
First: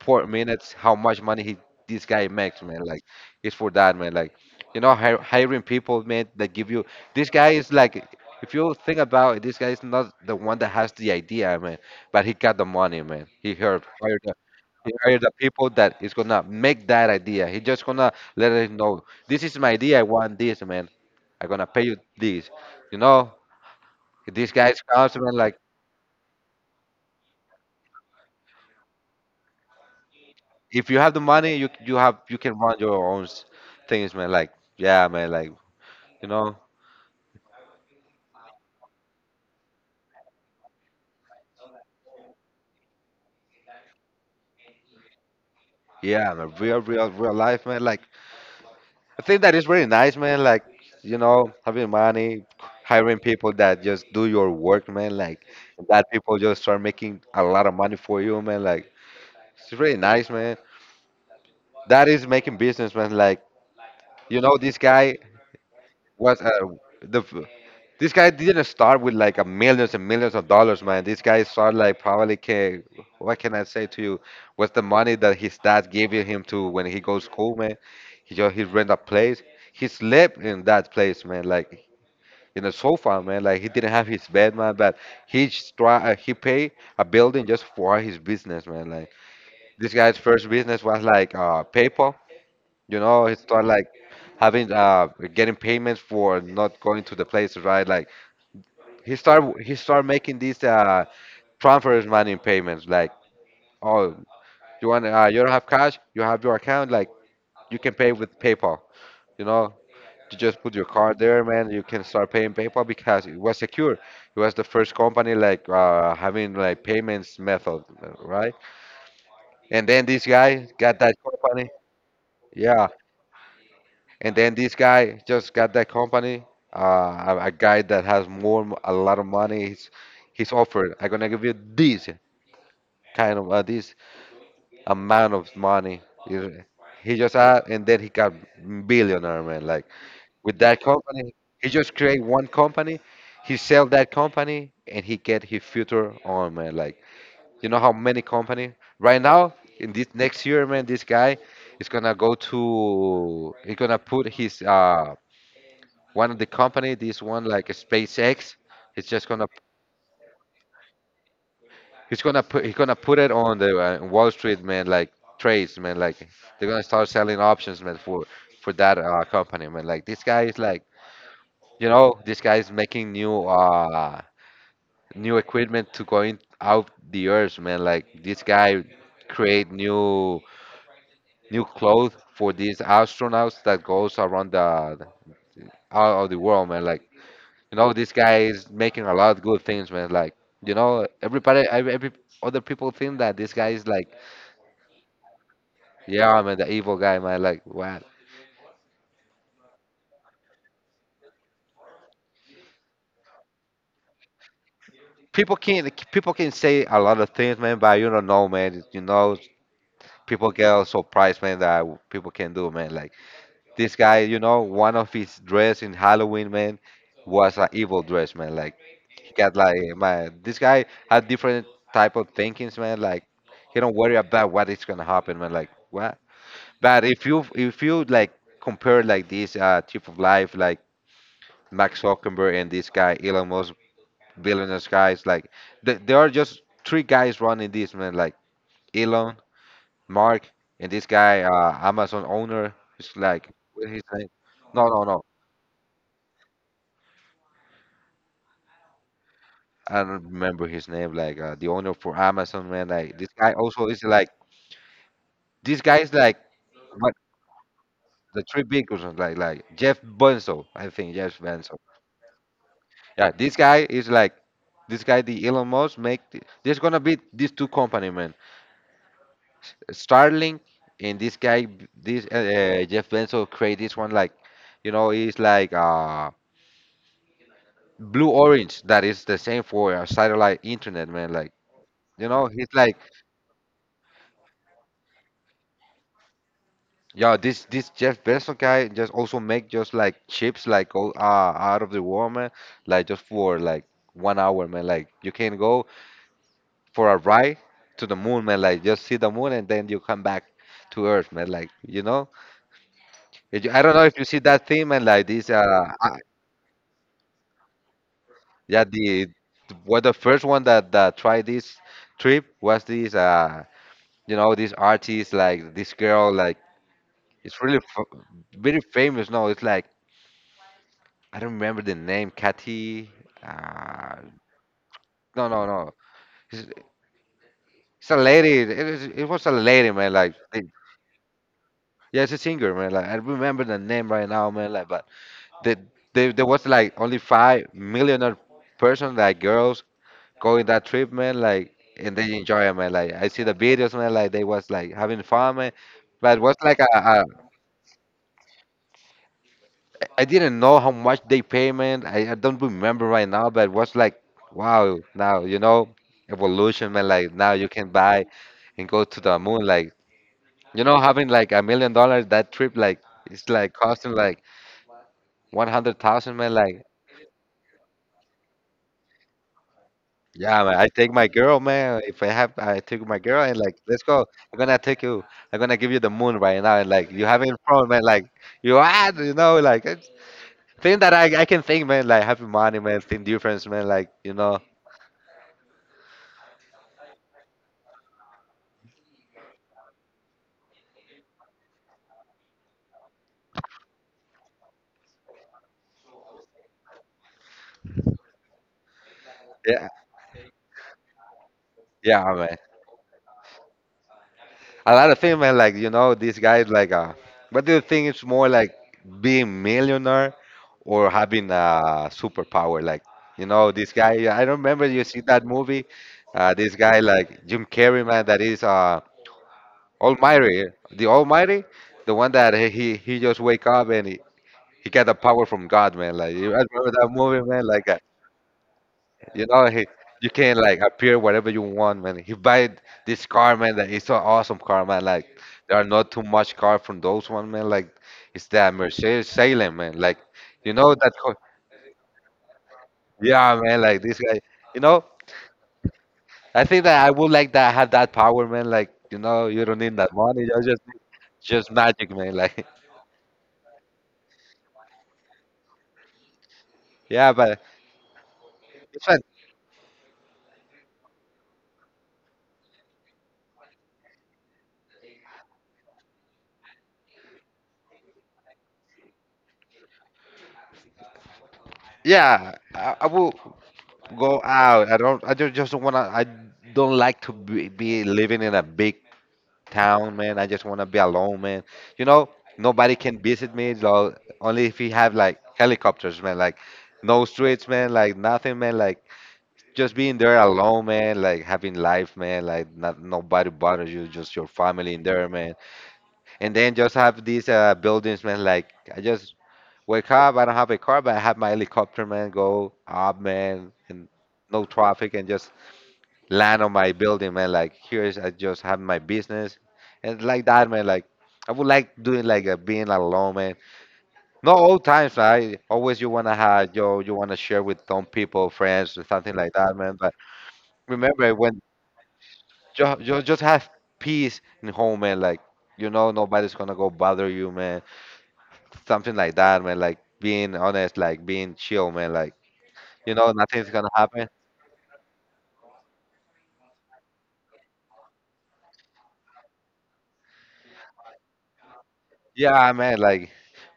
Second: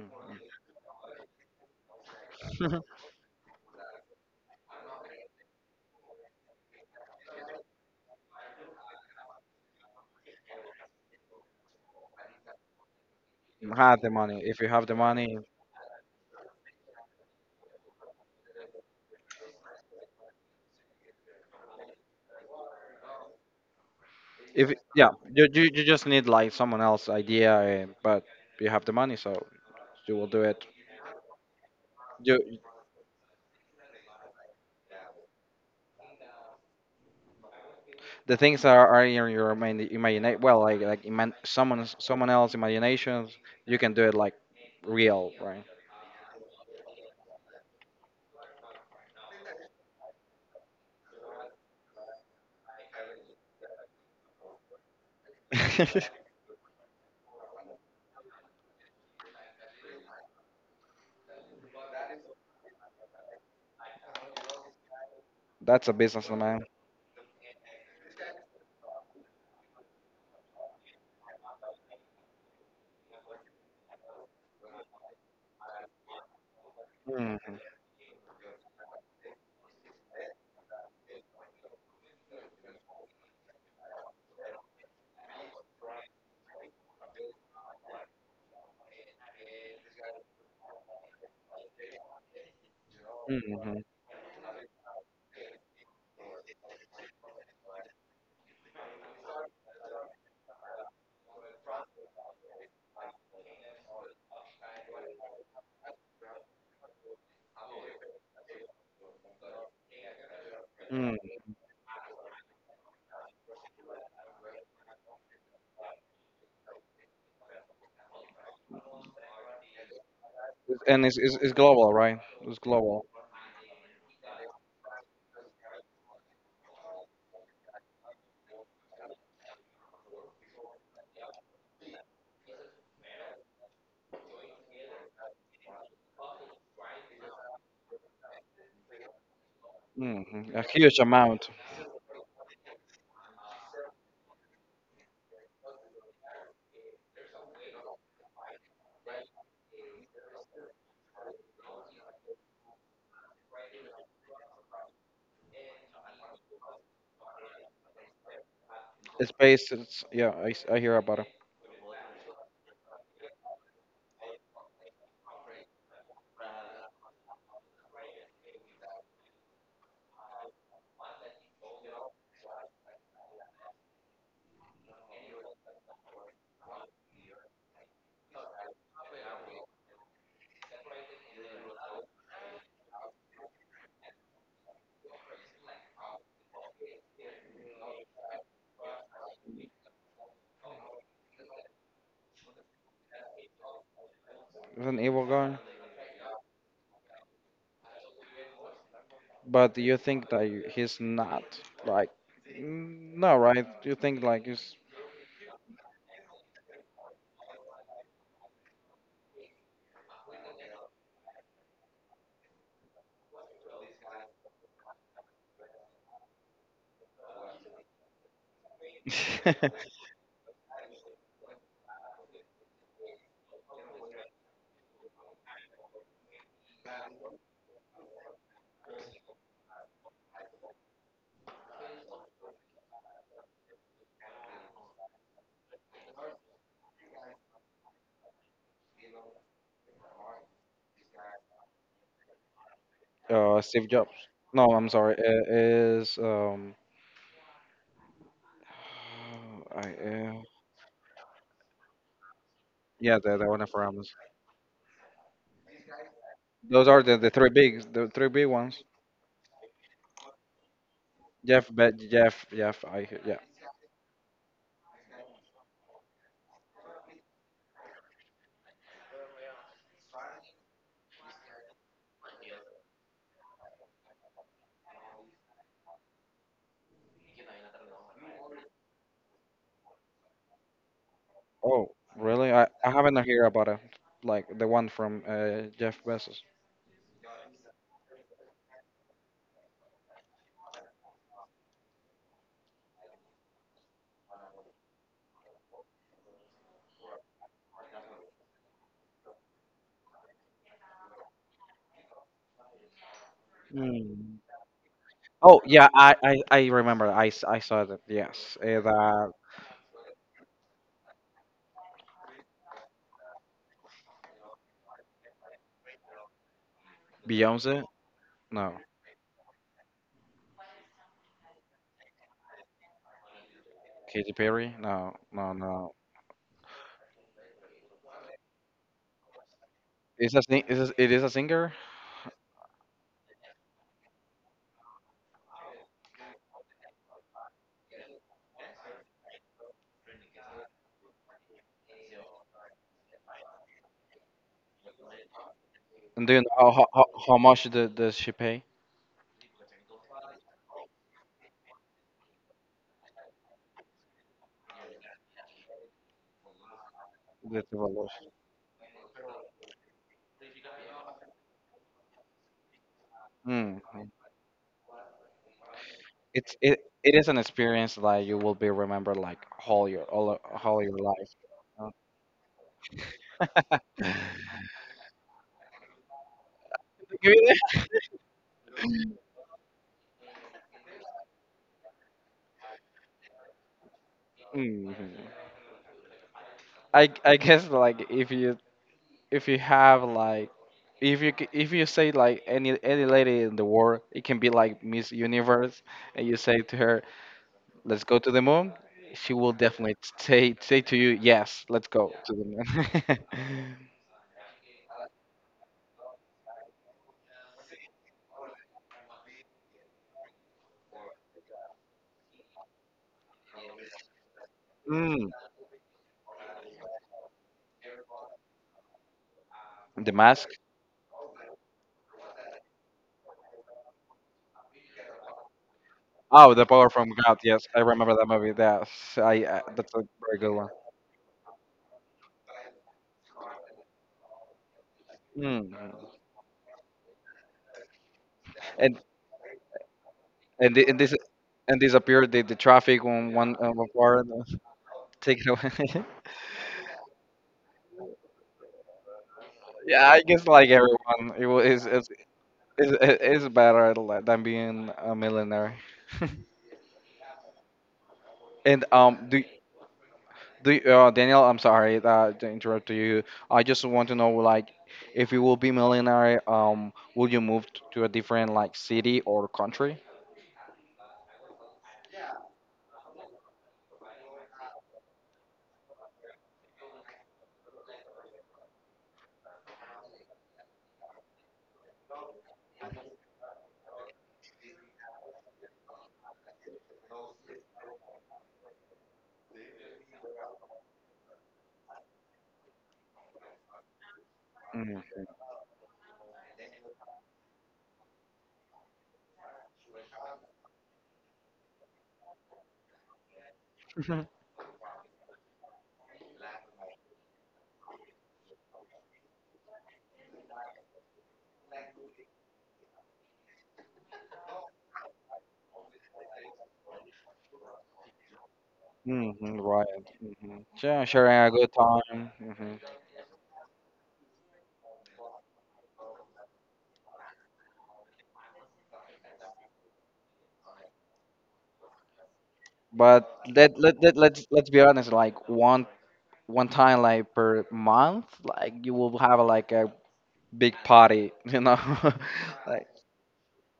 Speaker 2: four minutes how much money he this guy makes, man. Like it's for that, man. Like you know, hiring people, man, that give you this guy is like if you think about it, this guy is not the one that has the idea, man, but he got the money, man. He
Speaker 1: Have the
Speaker 2: hired the,
Speaker 1: money. If you have
Speaker 2: he
Speaker 1: the
Speaker 2: hired the
Speaker 1: money,
Speaker 2: people that is gonna make that idea. He just gonna let us know this is my idea. I want this, man. I'm gonna pay you this. You know, these
Speaker 1: if
Speaker 2: guys
Speaker 1: yeah,
Speaker 2: comes, man.
Speaker 1: you
Speaker 2: Like
Speaker 1: you, you just need, like, someone else idea, but you have the money, so you will do it.
Speaker 2: if you have the money, you have you can
Speaker 1: You
Speaker 2: run your own things, man. Like yeah, man. Like you know
Speaker 1: The things are in your imagination. Well, like someone else imaginations. You can do it, like, real, right?
Speaker 2: yeah, man, real real life, man. Like I think that is really nice, man. Like you know, having money, hiring people that just do your work, man. Like that people just start making a lot of money for you, man. Like it's really nice, man. That is making business, man. Like this guy
Speaker 1: That's a business,
Speaker 2: was
Speaker 1: man.
Speaker 2: the f- this guy didn't start with like a millions and millions of dollars, man. This guy started like probably can, what can I say to you? What's the money that his dad gave him to when he goes
Speaker 1: Hmm.
Speaker 2: school, man? He just he rent a place. He slept in that place, man, like in a sofa, man. Like he didn't have his bed, man, but he just try he paid a building just for his business, man. Like this guy's first business was like PayPal. You know, he started
Speaker 1: Hmm.
Speaker 2: like having getting payments for not going to the places, right? Like he started making these transfers money in payments. Like, oh, you want you don't have cash, you have your account. Like you can pay with PayPal. You know, you just put your card
Speaker 1: Hmm.
Speaker 2: there, man. You can start paying PayPal because it was secure. It was the first company like having like payments method, right? And then this guy got
Speaker 1: And
Speaker 2: that
Speaker 1: it's
Speaker 2: company.
Speaker 1: global, right? It's
Speaker 2: Yeah,
Speaker 1: global.
Speaker 2: and then this guy just got that company, a guy that has more, a lot of money. He's offered, I'm gonna give you this kind of, this amount of money. You- he just had, and then he got billionaire, man. Like
Speaker 1: Hmm.
Speaker 2: with
Speaker 1: A
Speaker 2: that
Speaker 1: huge
Speaker 2: company,
Speaker 1: amount.
Speaker 2: he just create one company, he sell that company, and he get his future on, man. Like you know how many company right now in this next year, man, this guy is gonna go to, he's gonna put his one of the company, this one like SpaceX, it's just gonna,
Speaker 1: Space, it's, yeah, I hear about him.
Speaker 2: he's gonna put it on the Wall Street, man. Like trades, man. Like they're gonna start selling options, man, for that company, man. Like this guy is like this guy is making new new equipment to going out the earth, man. Like this guy create new clothes for these astronauts that goes around the out of the world, man. Like you know, this guy is making a lot of good things, man. Like, everybody, every other people think that this guy is like,
Speaker 1: He's an evil guy,
Speaker 2: yeah, man, the evil guy, man. Like, what?
Speaker 1: but you think that he's not, like, mm, no, right? You think like he's
Speaker 2: People can say a lot of things, man, but you don't know, man. People get surprised, man, that people can do, man. Like this guy, one of his dress in Halloween, man, was an evil dress, man. Like he got
Speaker 1: uh,
Speaker 2: like man, this guy had different type of thinkings, man. Like he don't worry about what is gonna happen, man. Like what? But if you like compare like this type of life like Max Zuckerberg and this guy Elon Musk, billionaires guys like there are just three guys running this, man. Like Elon, Mark, and this guy Amazon owner. It's like
Speaker 1: Steve
Speaker 2: what his
Speaker 1: Jobs?
Speaker 2: name?
Speaker 1: No,
Speaker 2: No
Speaker 1: I'm
Speaker 2: no
Speaker 1: sorry.
Speaker 2: no
Speaker 1: It is I
Speaker 2: I don't remember his name like the owner for Amazon, man. Like
Speaker 1: yeah,
Speaker 2: this
Speaker 1: the
Speaker 2: guy
Speaker 1: one for
Speaker 2: also is
Speaker 1: Amazon.
Speaker 2: like this guy is like
Speaker 1: Those are
Speaker 2: what,
Speaker 1: the three big
Speaker 2: the three
Speaker 1: ones.
Speaker 2: big ones like Jeff Bezos. I think Jeff
Speaker 1: Jeff,
Speaker 2: Bezos.
Speaker 1: Be- Jeff, Jeff.
Speaker 2: Yeah,
Speaker 1: Yeah.
Speaker 2: this guy is like, this guy, the Elon Musk, make there's gonna be these two company, man. Starlink and this guy, this Jeff Bezos create this one like, you know, it's like blue orange that is the same for satellite internet, man. Like,
Speaker 1: Oh, really?
Speaker 2: he's
Speaker 1: I
Speaker 2: like,
Speaker 1: haven't heard about it. Like the one from Jeff Bezos.
Speaker 2: yo, this Jeff Bezos guy just also make just like chips like all out of the world, man. Like just for like 1 hour, man. Like you can go for a ride to the moon, man. Like just see the moon and then you come back to Earth, man. Like if you- I don't know if you see
Speaker 1: Hmm.
Speaker 2: that theme and like this.
Speaker 1: Oh yeah, I I, I remember. I saw that. Yes,
Speaker 2: Yeah,
Speaker 1: and
Speaker 2: the what, the first one that tried this trip was this. You know, this artist like this girl like it's really
Speaker 1: Beyonce.
Speaker 2: very
Speaker 1: No,
Speaker 2: famous. No, it's like I don't remember the name. Kathy. Uh,
Speaker 1: Katy Perry. No,
Speaker 2: no,
Speaker 1: no,
Speaker 2: no, no.
Speaker 1: no.
Speaker 2: It's, it's a lady. It, it was a lady, man. Like,
Speaker 1: Is a sing-
Speaker 2: they-
Speaker 1: is a, it is a singer?
Speaker 2: yeah, it's a singer, man. Like, I remember the name right now, man. Like, but the, there was like only five millionaire person like girls going that trip, man. Like and they enjoy it, man. Like I see the videos, man. Like they was like having fun, man.
Speaker 1: And do
Speaker 2: But it
Speaker 1: you
Speaker 2: was
Speaker 1: know
Speaker 2: like
Speaker 1: how, how,
Speaker 2: a,
Speaker 1: how much does she pay?
Speaker 2: I didn't know how much they pay, man. I don't remember right now, but it was like, wow. Now you know, evolution, man. Like now
Speaker 1: The
Speaker 2: you can buy
Speaker 1: evaluation.
Speaker 2: and go to the moon like having like $1 million that trip like it's like
Speaker 1: Mm.
Speaker 2: costing like 100,000, man. Like
Speaker 1: It is an experience that you will be remembered, like, all
Speaker 2: yeah, man,
Speaker 1: whole
Speaker 2: I
Speaker 1: your
Speaker 2: take my
Speaker 1: life.
Speaker 2: girl,
Speaker 1: Uh,
Speaker 2: man. If I have, I took my girl and like, let's go. I'm gonna take you. I'm gonna give you the moon right now. And like, you have it in front, man. Like, you had, like, it's thing that I can think, man. Like, having money, man. Thing difference, man. Like,
Speaker 1: Mm-hmm. I guess like if you have like if you if you say like any lady in the world, it can be like Miss Universe, and you say to her, "Let's go to the moon," she will
Speaker 2: yeah,
Speaker 1: definitely say to you, "Yes, let's go to
Speaker 2: yeah,
Speaker 1: the
Speaker 2: man.
Speaker 1: moon."
Speaker 2: A lot of things, man. Like, these guys, like, what do you think it's more like being millionaire or having a superpower? Like, this guy. I remember you see
Speaker 1: mm,
Speaker 2: that movie. This guy, like Jim Carrey, man. That is.
Speaker 1: the mask.
Speaker 2: Almighty, Almighty, the one that he just wake up and he got the power from God, man. Like you
Speaker 1: Oh,
Speaker 2: I
Speaker 1: the power
Speaker 2: remember that
Speaker 1: from God,
Speaker 2: movie, man.
Speaker 1: yes, I
Speaker 2: Like
Speaker 1: remember that movie. Yes, I
Speaker 2: he
Speaker 1: that's a
Speaker 2: you
Speaker 1: very good
Speaker 2: can
Speaker 1: one.
Speaker 2: like appear wherever you want, man. He buy this car, man. That it's an awesome car, man. Like
Speaker 1: Mm.
Speaker 2: there are not too much car from those one, man. Like it's that
Speaker 1: and
Speaker 2: Mercedes Salem, man. Like you
Speaker 1: and, the,
Speaker 2: know
Speaker 1: and
Speaker 2: that,
Speaker 1: this
Speaker 2: car-
Speaker 1: and disappear the traffic on
Speaker 2: yeah, man.
Speaker 1: one
Speaker 2: Like this
Speaker 1: part.
Speaker 2: guy, you know.
Speaker 1: Take it away.
Speaker 2: I think that I would like that have that power, man. Like you don't need
Speaker 1: Yeah,
Speaker 2: that
Speaker 1: I
Speaker 2: money.
Speaker 1: guess
Speaker 2: You
Speaker 1: like
Speaker 2: just need
Speaker 1: everyone,
Speaker 2: just magic, man. Like
Speaker 1: It's better than being a millionaire.
Speaker 2: yeah, but.
Speaker 1: And
Speaker 2: It's
Speaker 1: um, do Daniel, I'm sorry to interrupt you. I just want to know like, if you will be millionaire, will you move to a different like city or country?
Speaker 2: yeah, I will go out. I don't. I just don't wanna. I don't like to be living in a big town, man. I just wanna be alone, man. You know, nobody can visit me. Though, only if you have like helicopters, man. Like no streets, man. Like nothing, man. Like just being there alone, man. Like having life, man. Like not nobody bothers you. Just your family
Speaker 1: Hmm.
Speaker 2: in there, man. And then just have these buildings, man. Like I just wake up. I don't have a car, but I have my helicopter, man. Go up, man, and
Speaker 1: Hmm.
Speaker 2: no traffic, and just land on my building, man. Like here's I just have my business, and like that, man. Like I would like doing like a being alone, man. Not all times, right? Always you wanna have yo, you wanna share with some people, friends, or something like that,
Speaker 1: Right.
Speaker 2: man. But
Speaker 1: Hmm. Yeah,
Speaker 2: remember
Speaker 1: sharing a
Speaker 2: when
Speaker 1: good time. Hmm.
Speaker 2: you just have peace in home, man. Like nobody's gonna go bother you, man. Something like that, man. Like being honest, like being chill, man. Like
Speaker 1: But
Speaker 2: nothing's gonna happen.
Speaker 1: let's be honest. Like one one time like per month, like you will have like a big party, you know,
Speaker 2: Yeah,
Speaker 1: like.
Speaker 2: man. Like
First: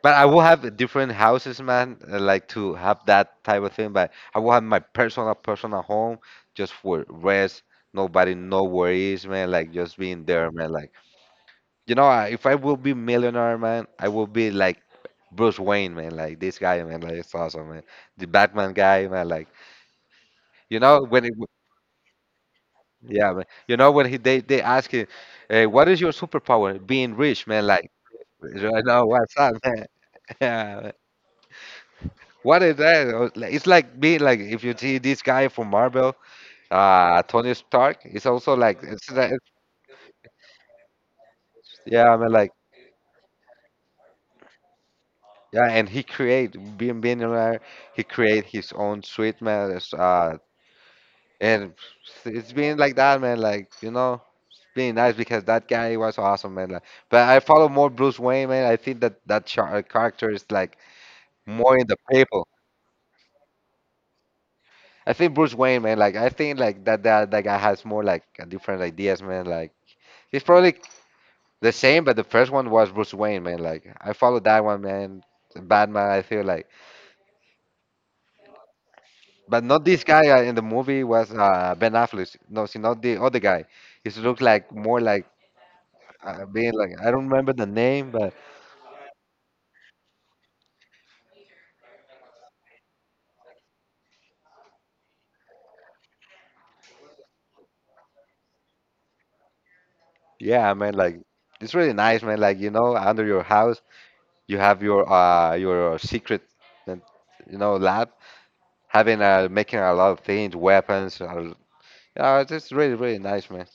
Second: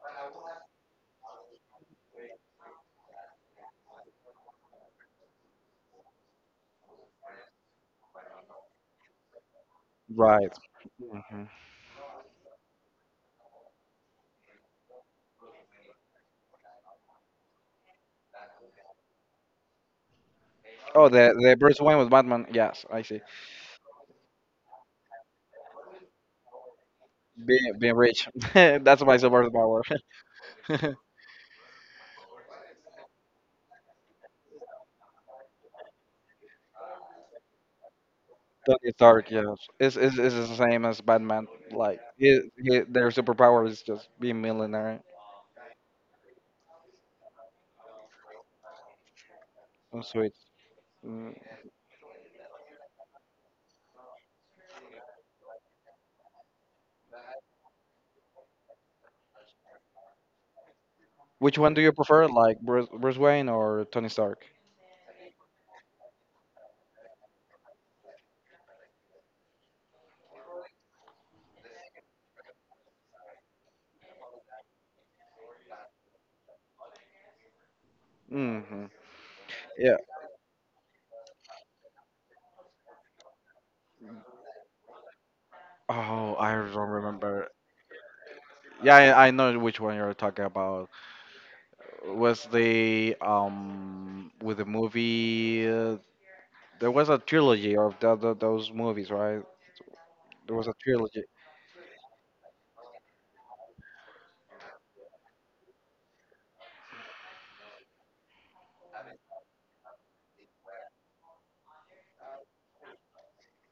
Speaker 2: but I will have different houses, man, like to have that type of thing, but I will have my personal home just for rest. Nobody, no worries, man. Like just being there,
Speaker 1: Right.
Speaker 2: man. Like
Speaker 1: Hmm.
Speaker 2: I- if I will be millionaire, man, I will be like Bruce Wayne, man. Like this guy, man. Like it's awesome, man. The Batman guy, man. Like you know
Speaker 1: Oh,
Speaker 2: when it,
Speaker 1: the
Speaker 2: w-
Speaker 1: Bruce Wayne with Batman. Yes, I see.
Speaker 2: yeah, man. You know when he they ask him, hey, what is your superpower? Being rich, man. Like
Speaker 1: Being rich.
Speaker 2: I
Speaker 1: That's
Speaker 2: know
Speaker 1: my
Speaker 2: what's up,
Speaker 1: superpower.
Speaker 2: man. Yeah, what is that? Like- it's like being like if you see this guy from Marvel, Tony Stark, it's also
Speaker 1: Tony
Speaker 2: like-
Speaker 1: Stark.
Speaker 2: it's
Speaker 1: Yes, it's the same as Batman. Like
Speaker 2: yeah, I mean like
Speaker 1: their superpower is just being millionaire.
Speaker 2: yeah, and he create being there, he create his own sweet, man. It's,
Speaker 1: Oh, sweet. Mm.
Speaker 2: and it's been like that, man. Like it's being nice because that guy was awesome, man. Like, but I follow more Bruce Wayne, man. I think that char character is like
Speaker 1: Which one
Speaker 2: more
Speaker 1: do
Speaker 2: in
Speaker 1: you
Speaker 2: the
Speaker 1: prefer,
Speaker 2: people.
Speaker 1: like Bruce Wayne or Tony Stark?
Speaker 2: I think Bruce Wayne, man. Like I think like that guy has more like different ideas, man. Like. He's probably the same, but the first one was Bruce Wayne, man. Like I followed that one, man. Batman, I feel like,
Speaker 1: Hmm.
Speaker 2: but not
Speaker 1: Yeah.
Speaker 2: this guy in the movie was Ben Affleck. No, see, not the other guy. He looked like more like
Speaker 1: Oh, I
Speaker 2: being
Speaker 1: don't
Speaker 2: like I don't remember
Speaker 1: remember.
Speaker 2: the name, but
Speaker 1: Yeah, I know which one you're talking about. Was the with the movie? There was a trilogy of those movies, right? There was
Speaker 2: yeah,
Speaker 1: a
Speaker 2: man. Like
Speaker 1: trilogy.
Speaker 2: it's really nice, man. Like you know, under your house, you have your secret, and you know, lab having making a lot of things, weapons. It's just really really nice, man.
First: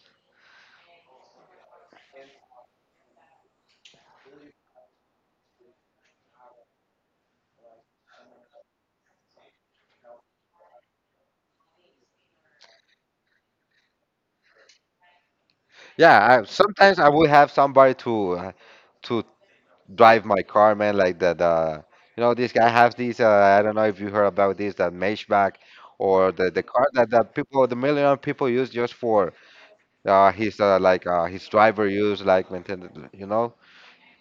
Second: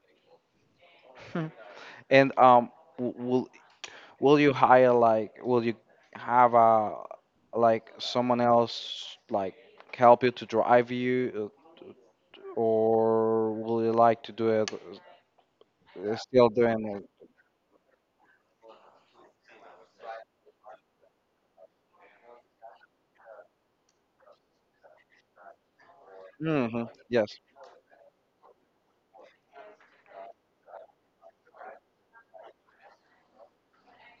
Speaker 1: And um, will will you hire like will you have a like someone else like help you to drive you, or will you like to do it
Speaker 2: Yeah,
Speaker 1: still doing
Speaker 2: sometimes
Speaker 1: it?
Speaker 2: I would have somebody to drive my car, man. Like the you know this guy has these. I don't know if you heard about this, that Maybach or the car
Speaker 1: Hmm.
Speaker 2: that the
Speaker 1: Yes,
Speaker 2: people, the million people use just for his like his driver use like maintain, you know.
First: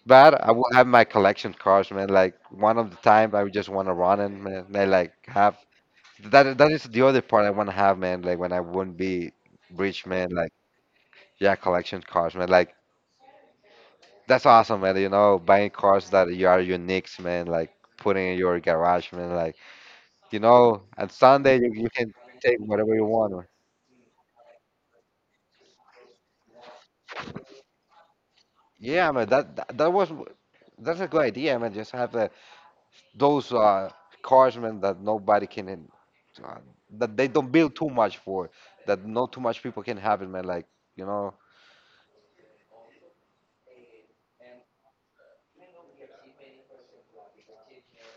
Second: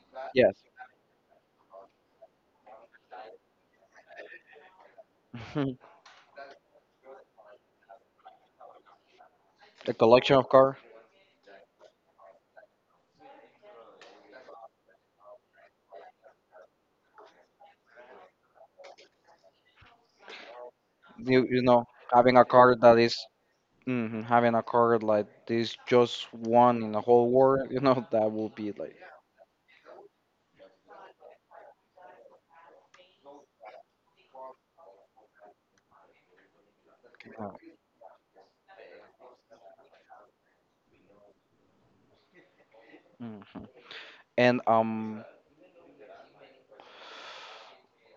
Speaker 2: But I
Speaker 1: yes.
Speaker 2: will have my collection cars, man. Like one of the time I would just want to run and man, I like have that. That is the other part I want to have, man. Like when I wouldn't be
Speaker 1: A
Speaker 2: rich, man.
Speaker 1: collection of
Speaker 2: Like
Speaker 1: car.
Speaker 2: yeah, collection cars, man. Like that's awesome, man. You know, buying cars that you are unique, man. Like putting in your garage, man. Like you know, on
Speaker 1: You
Speaker 2: Sunday
Speaker 1: you know
Speaker 2: you can
Speaker 1: having a
Speaker 2: take
Speaker 1: car
Speaker 2: whatever
Speaker 1: that
Speaker 2: you
Speaker 1: is
Speaker 2: want, man.
Speaker 1: mhm, having a car like this, just one in the whole world. You know that will be like.
Speaker 2: Yeah, man. That was that's a good idea, man. Just have the, those cars, man, that nobody can in- uh, that they don't build too much for, that not too much people can have it, man. Like you know,
Speaker 1: Mm. And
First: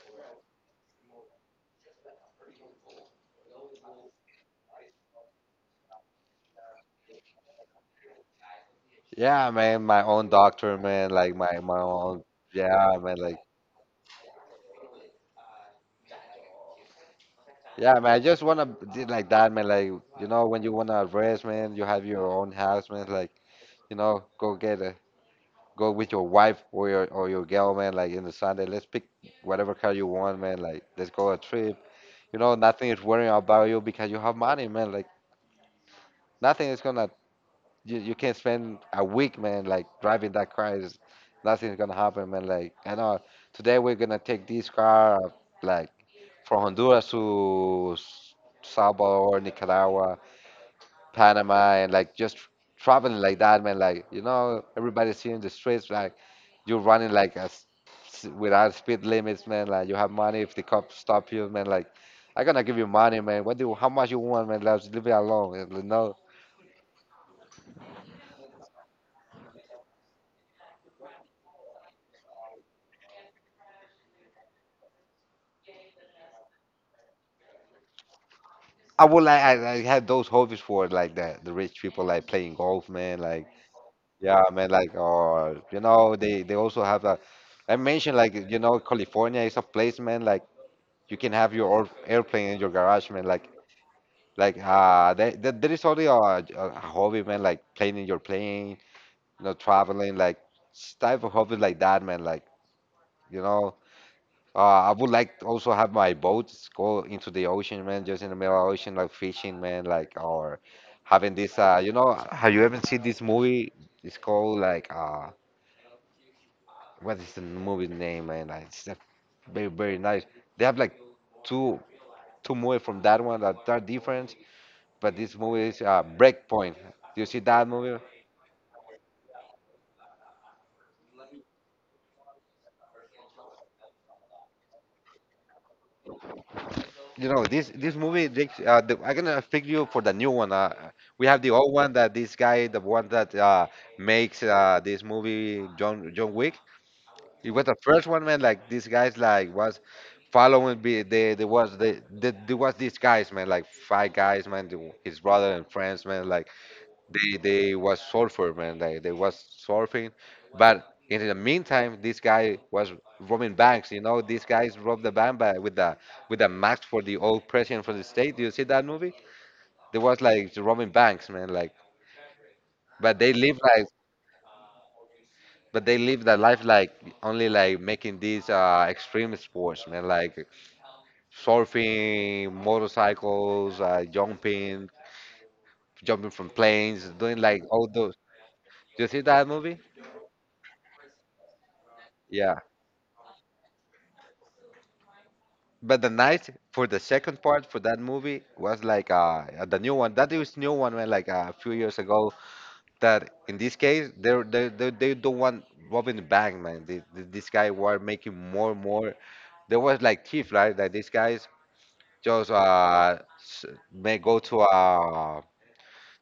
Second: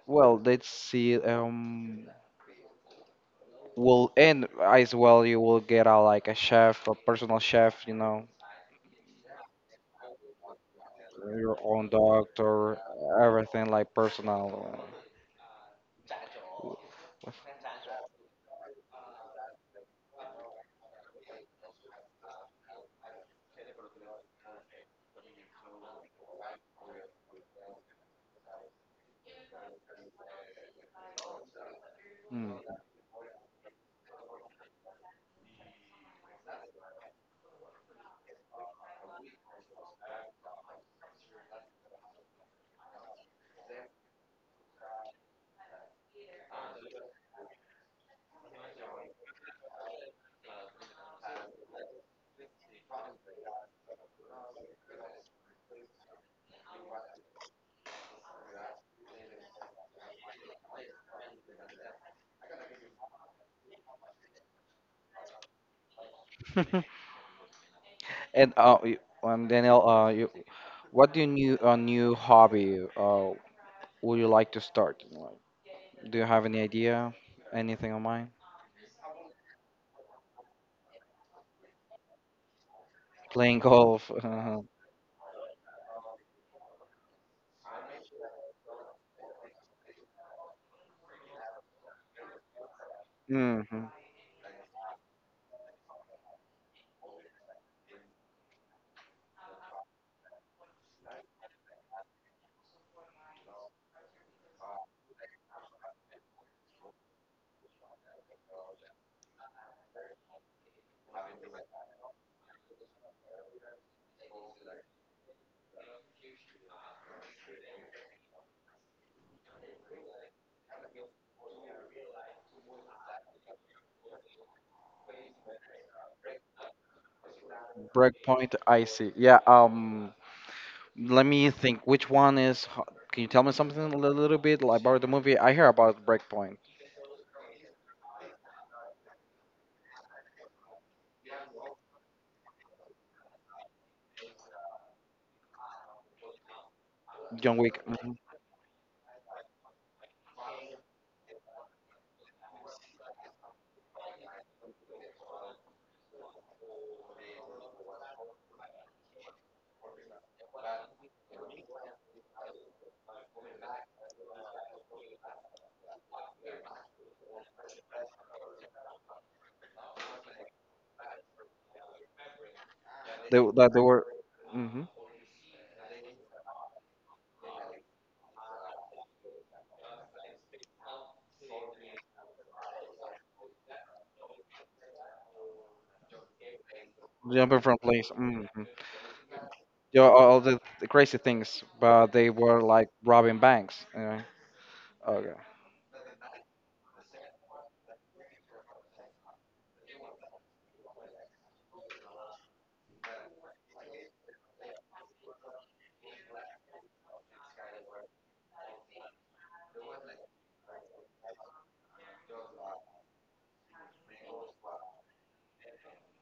Speaker 1: Well, let's see. Will and as well, you will get a like a chef, a personal chef, you know,
Speaker 2: yeah, man. My own doctor, man. Like
Speaker 1: your
Speaker 2: my
Speaker 1: own
Speaker 2: own,
Speaker 1: doctor,
Speaker 2: yeah, man. Like
Speaker 1: everything like personal.
Speaker 2: yeah, man, I just wanna be like that, man. Like, you know, when you wanna rest, man, you have your own house, man. Like, you know, go get a go with your wife or your girl, man. Like in the Sunday, let's pick whatever car you want, man. Like, let's go a trip. You
Speaker 1: Mm.
Speaker 2: know, nothing is worrying about you because you have money, man. Like, nothing is gonna you can spend a week, man. Like driving that car is nothing's gonna happen, man. Like, I know today we're gonna take this car, like from Honduras to S- Salvador, Nicaragua Panama and like just traveling like that, man. Like you know, everybody's here in the streets. Like you're running like as without speed limits, man. Like you have money. If the cops stop you, man, like I'm gonna give you money, man. What do how much you want, man? Let's leave it alone. And, you know,
Speaker 1: And uh, y- Daniel, what do you new a new hobby would you like to start? Like, do you have any idea? Anything on mind?
Speaker 2: I would like I had those hobbies for like the rich people like playing golf, man. Like
Speaker 1: Playing golf.
Speaker 2: yeah, man. Like or you know, they also have a. I mentioned like you know California is a place, man. Like you can have your or- airplane in your garage, man. Like
Speaker 1: Hmm.
Speaker 2: Like there, there is only a hobby, man. Like playing in your plane, you know, traveling, like s- type of hobby like that, man. Like you know, I would like to also have my boats go into the ocean, man. Just in the middle of the ocean, like fishing, man. Like or having this, you know, have you ever seen this movie? It's called like what is the movie name, man? Like, it's a very very nice. They have like two two movies from that one that are different, but this movie is Breakpoint. Do you see that movie?
Speaker 1: Breakpoint. I see. Yeah. Let me think. Which one is? Can you tell me something a little bit about the movie? I hear about Breakpoint.
Speaker 2: You know this movie. I'm gonna pick you for the new one. We have the old one that this guy, the one that makes this movie, John Wick. It
Speaker 1: John
Speaker 2: was the
Speaker 1: Wick.
Speaker 2: first
Speaker 1: Hmm.
Speaker 2: one, man. Like these guys, like was following. Be they there was the there was these guys, man. Like five guys, man. The- His brother and friends, man. Like they was surfer man, like they was surfing, but in the meantime, this guy was robbing banks. You know, these guys robbed the bank by, with the mask for the old president for the state. Do you see that movie? They was like robbing banks, man. Like, but they live
Speaker 1: That they
Speaker 2: like,
Speaker 1: were mhm,
Speaker 2: but they live their life like only like making these extreme sports, man. Like surfing, motorcycles, jumping, jumping from planes, doing
Speaker 1: jumping
Speaker 2: like
Speaker 1: from
Speaker 2: all
Speaker 1: place.
Speaker 2: those.
Speaker 1: Hmm.
Speaker 2: Do you see that movie?
Speaker 1: Yeah, all the crazy things, but they
Speaker 2: Yeah.
Speaker 1: were like robbing banks. Yeah. Okay.
Speaker 2: But the night for the second part for that movie was like the new one. That is new one man like a few years ago. That in this case they don't want robbing the bank, man. This guy were making more and more. There was like thief, right? Like these guys just s- may go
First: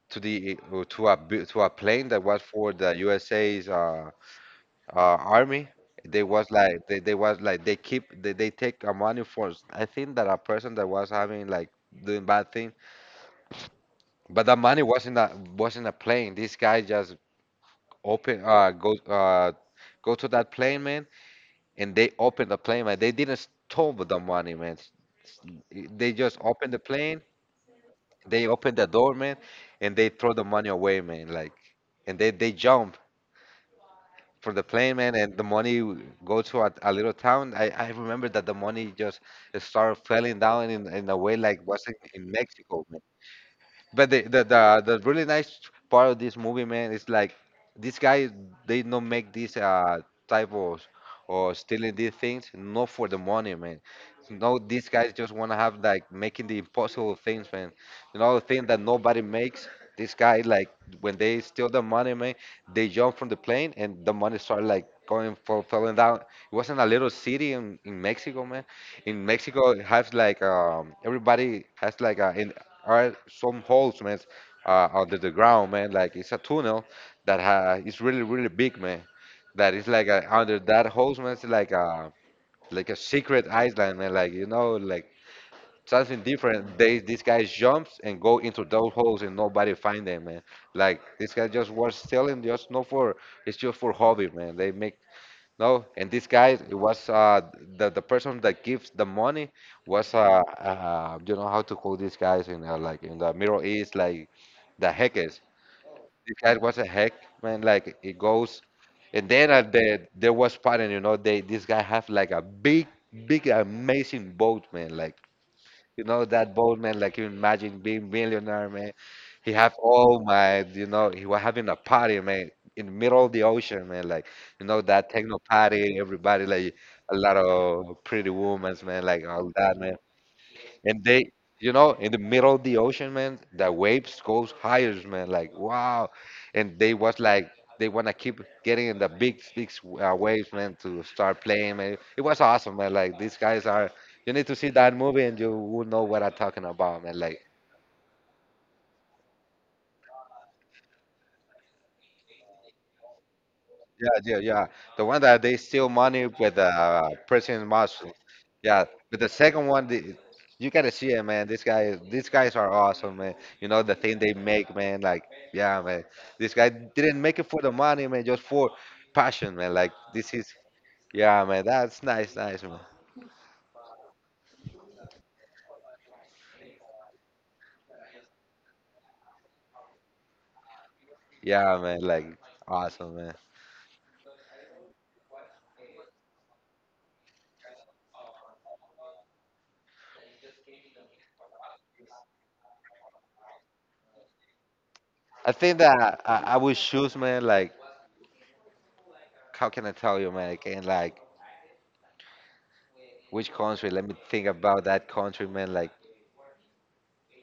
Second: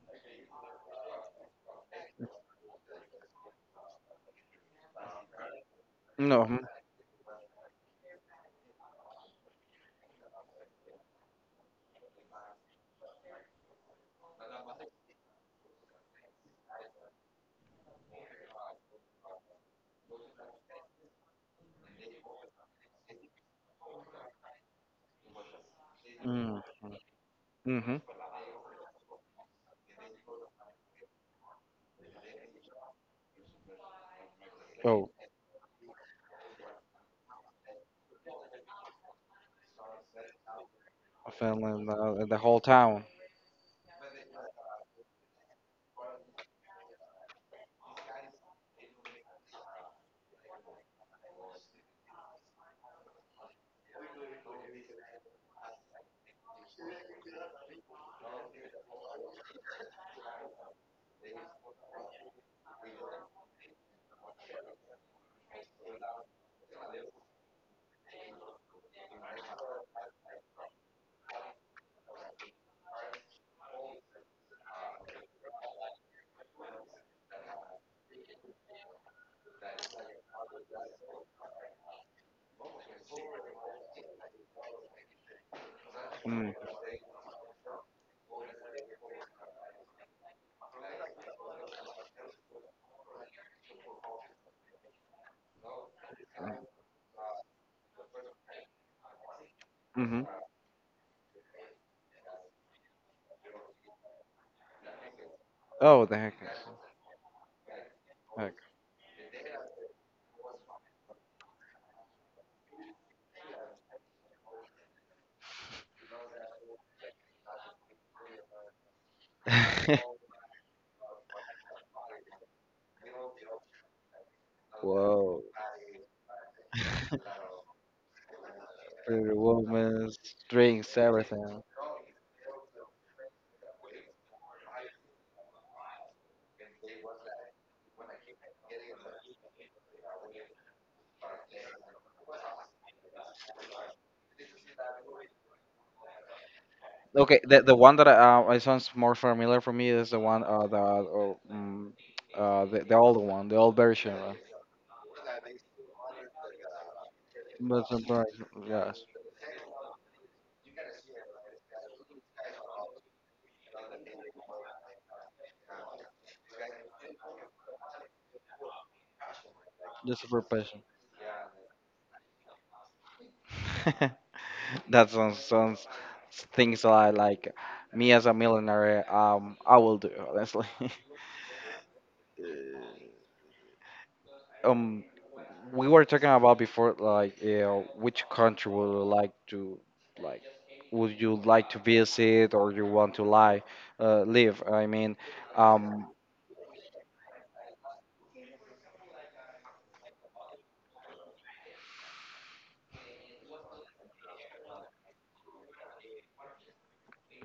Speaker 2: to the to a bu- to a plane that was for the USA's army.
Speaker 1: No. Mm-hmm.
Speaker 2: They was like they keep they take a money for. S- I think that a person that was having like doing bad thing, but the money wasn't a plane. This guy just open go go to that plane man, and they opened the plane man. They didn't stole the money man. They just
Speaker 1: Mm-hmm.
Speaker 2: opened the plane.
Speaker 1: Mm-hmm.
Speaker 2: They opened the door man, and they throw the money away man. Like, and they jump for the plane,
Speaker 1: Oh,
Speaker 2: man, and the money w- go to a little town. I remember that the money just started falling down in a
Speaker 1: I
Speaker 2: way like
Speaker 1: fell
Speaker 2: was
Speaker 1: in
Speaker 2: in
Speaker 1: the whole
Speaker 2: Mexico,
Speaker 1: town.
Speaker 2: but the, the really nice part of this movie, man, is like this guy they don't make this type of or stealing these things not for the money, man. No, these guys just wanna have like making the impossible things, man. You know, the thing that nobody makes. This guy like when they steal the money, man, they jump from the plane and the money start like going fall, falling down. It wasn't a little city in Mexico, man. In Mexico, it has like everybody has like a in are some holes, man, under the ground, man. Like it's a tunnel that ha is really, really big, man. That is like a, under that holes, man. It's like a secret island, man. Like you know, like something
Speaker 1: Mm.
Speaker 2: different. They these guys jumps and go into those holes and nobody find them, man. Like this guy just was stealing, just not for it's just for hobby, man. They make no, and this guy, it was the person that gives the money was
Speaker 1: Mm-hmm.
Speaker 2: you know how to call these guys in like in the Middle East like the hackers.
Speaker 1: Oh, the heck.
Speaker 2: This guy was a hack man, like it goes, and then at the there was pattern, you know, they this guy have like a big, big, amazing boat, man, like you know that bold man, like you imagine being millionaire, man. He have
Speaker 1: Heck.
Speaker 2: all my, you know, he was having a party, man, in the middle of the ocean, man. Like, you know, that techno
Speaker 1: Whoa.
Speaker 2: party, everybody like a lot of pretty women, man, like
Speaker 1: Pretty
Speaker 2: all that, man
Speaker 1: woman, drinks,
Speaker 2: and they
Speaker 1: everything.
Speaker 2: you know in the middle of the ocean man the waves goes higher man like wow and they was like they want to keep getting in the big waves man to start playing man it was awesome man like these guys are you need to see that movie and you will know what I'm talking about man
Speaker 1: Okay,
Speaker 2: like
Speaker 1: the one that it sounds more familiar for me is the one the old one, the old version,
Speaker 2: yeah,
Speaker 1: right?
Speaker 2: yeah, yeah. The one that they steal money with prison
Speaker 1: That's a
Speaker 2: muscle.
Speaker 1: version,
Speaker 2: Yeah,
Speaker 1: yes,
Speaker 2: but the second one, the, you gotta see it, man. This guy, is- these guys are awesome, man. You know the thing they make, man. Like, yeah, man. This guy didn't make it for the money, man. Just for passion, man. Like,
Speaker 1: just a
Speaker 2: this is,
Speaker 1: version.
Speaker 2: yeah, man. That's nice, nice, man.
Speaker 1: That sounds things that I like, me as a millionaire I will do honestly.
Speaker 2: Yeah, man. Like, awesome, man.
Speaker 1: Um, we were talking about before like, you know, which country would you like to like would you like to visit or you want to lie live? I mean,
Speaker 2: I think
Speaker 1: um.
Speaker 2: that I would choose, man. Like, how can I tell you, man? Again, like, which country? Let me think about that country, man. Like.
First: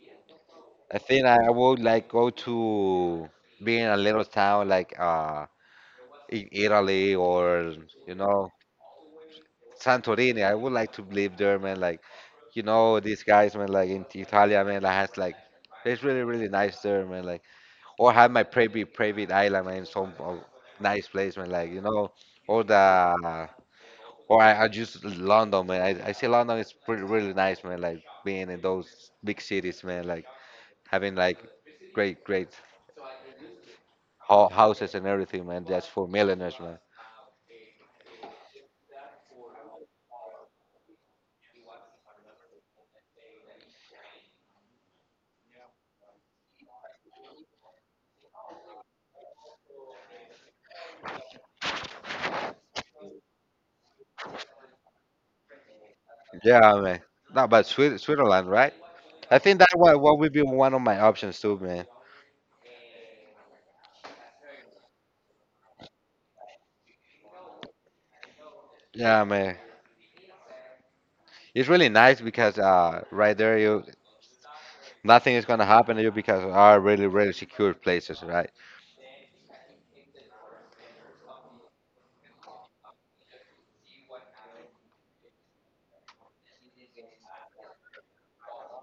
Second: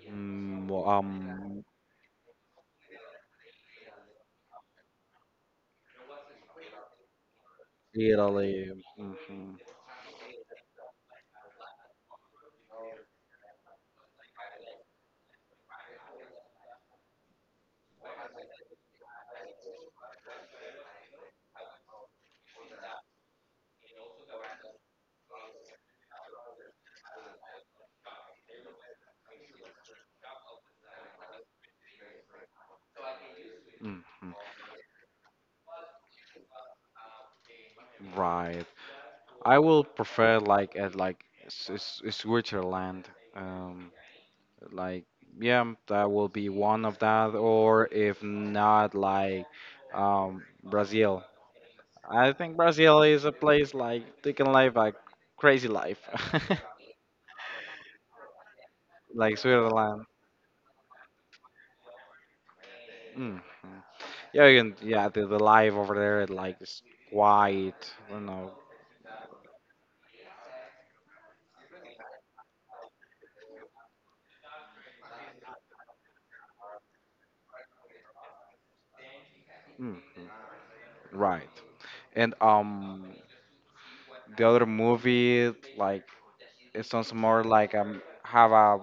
Speaker 1: Mm, well,
Speaker 2: I think I
Speaker 1: um,
Speaker 2: would like go to being a little town like in Italy or you know
Speaker 1: Italy. Hmm.
Speaker 2: Santorini. I would like to live there, man. Like you know these guys, man. Like in Italia, man. Like has like it's really really nice there, man. Like or have my private island, man. Some nice place, man. Like you know all the or I just London, man. I see London is pretty really nice, man. Like being in those big cities, man. Like having like great
Speaker 1: Hmm.
Speaker 2: ho- houses and everything, man. That's for millionaires, man.
Speaker 1: Right. I will prefer like at like Switzerland. Um, like yeah, that will be one of that, or if not, like Brazil. I think Brazil is a place like they can live a crazy life,
Speaker 2: Yeah, man. No, but Swi- Switzerland, right? I
Speaker 1: like
Speaker 2: think that what
Speaker 1: Switzerland.
Speaker 2: what would be one of my options too, man.
Speaker 1: Hmm. Yeah, you can, yeah, the life over there, like it's quiet, you know.
Speaker 2: Yeah, man. It's really nice because right there, you nothing is gonna happen to you because are really really secure places, right?
Speaker 1: Mm-hmm. Right. And The other movie, like it sounds more like have a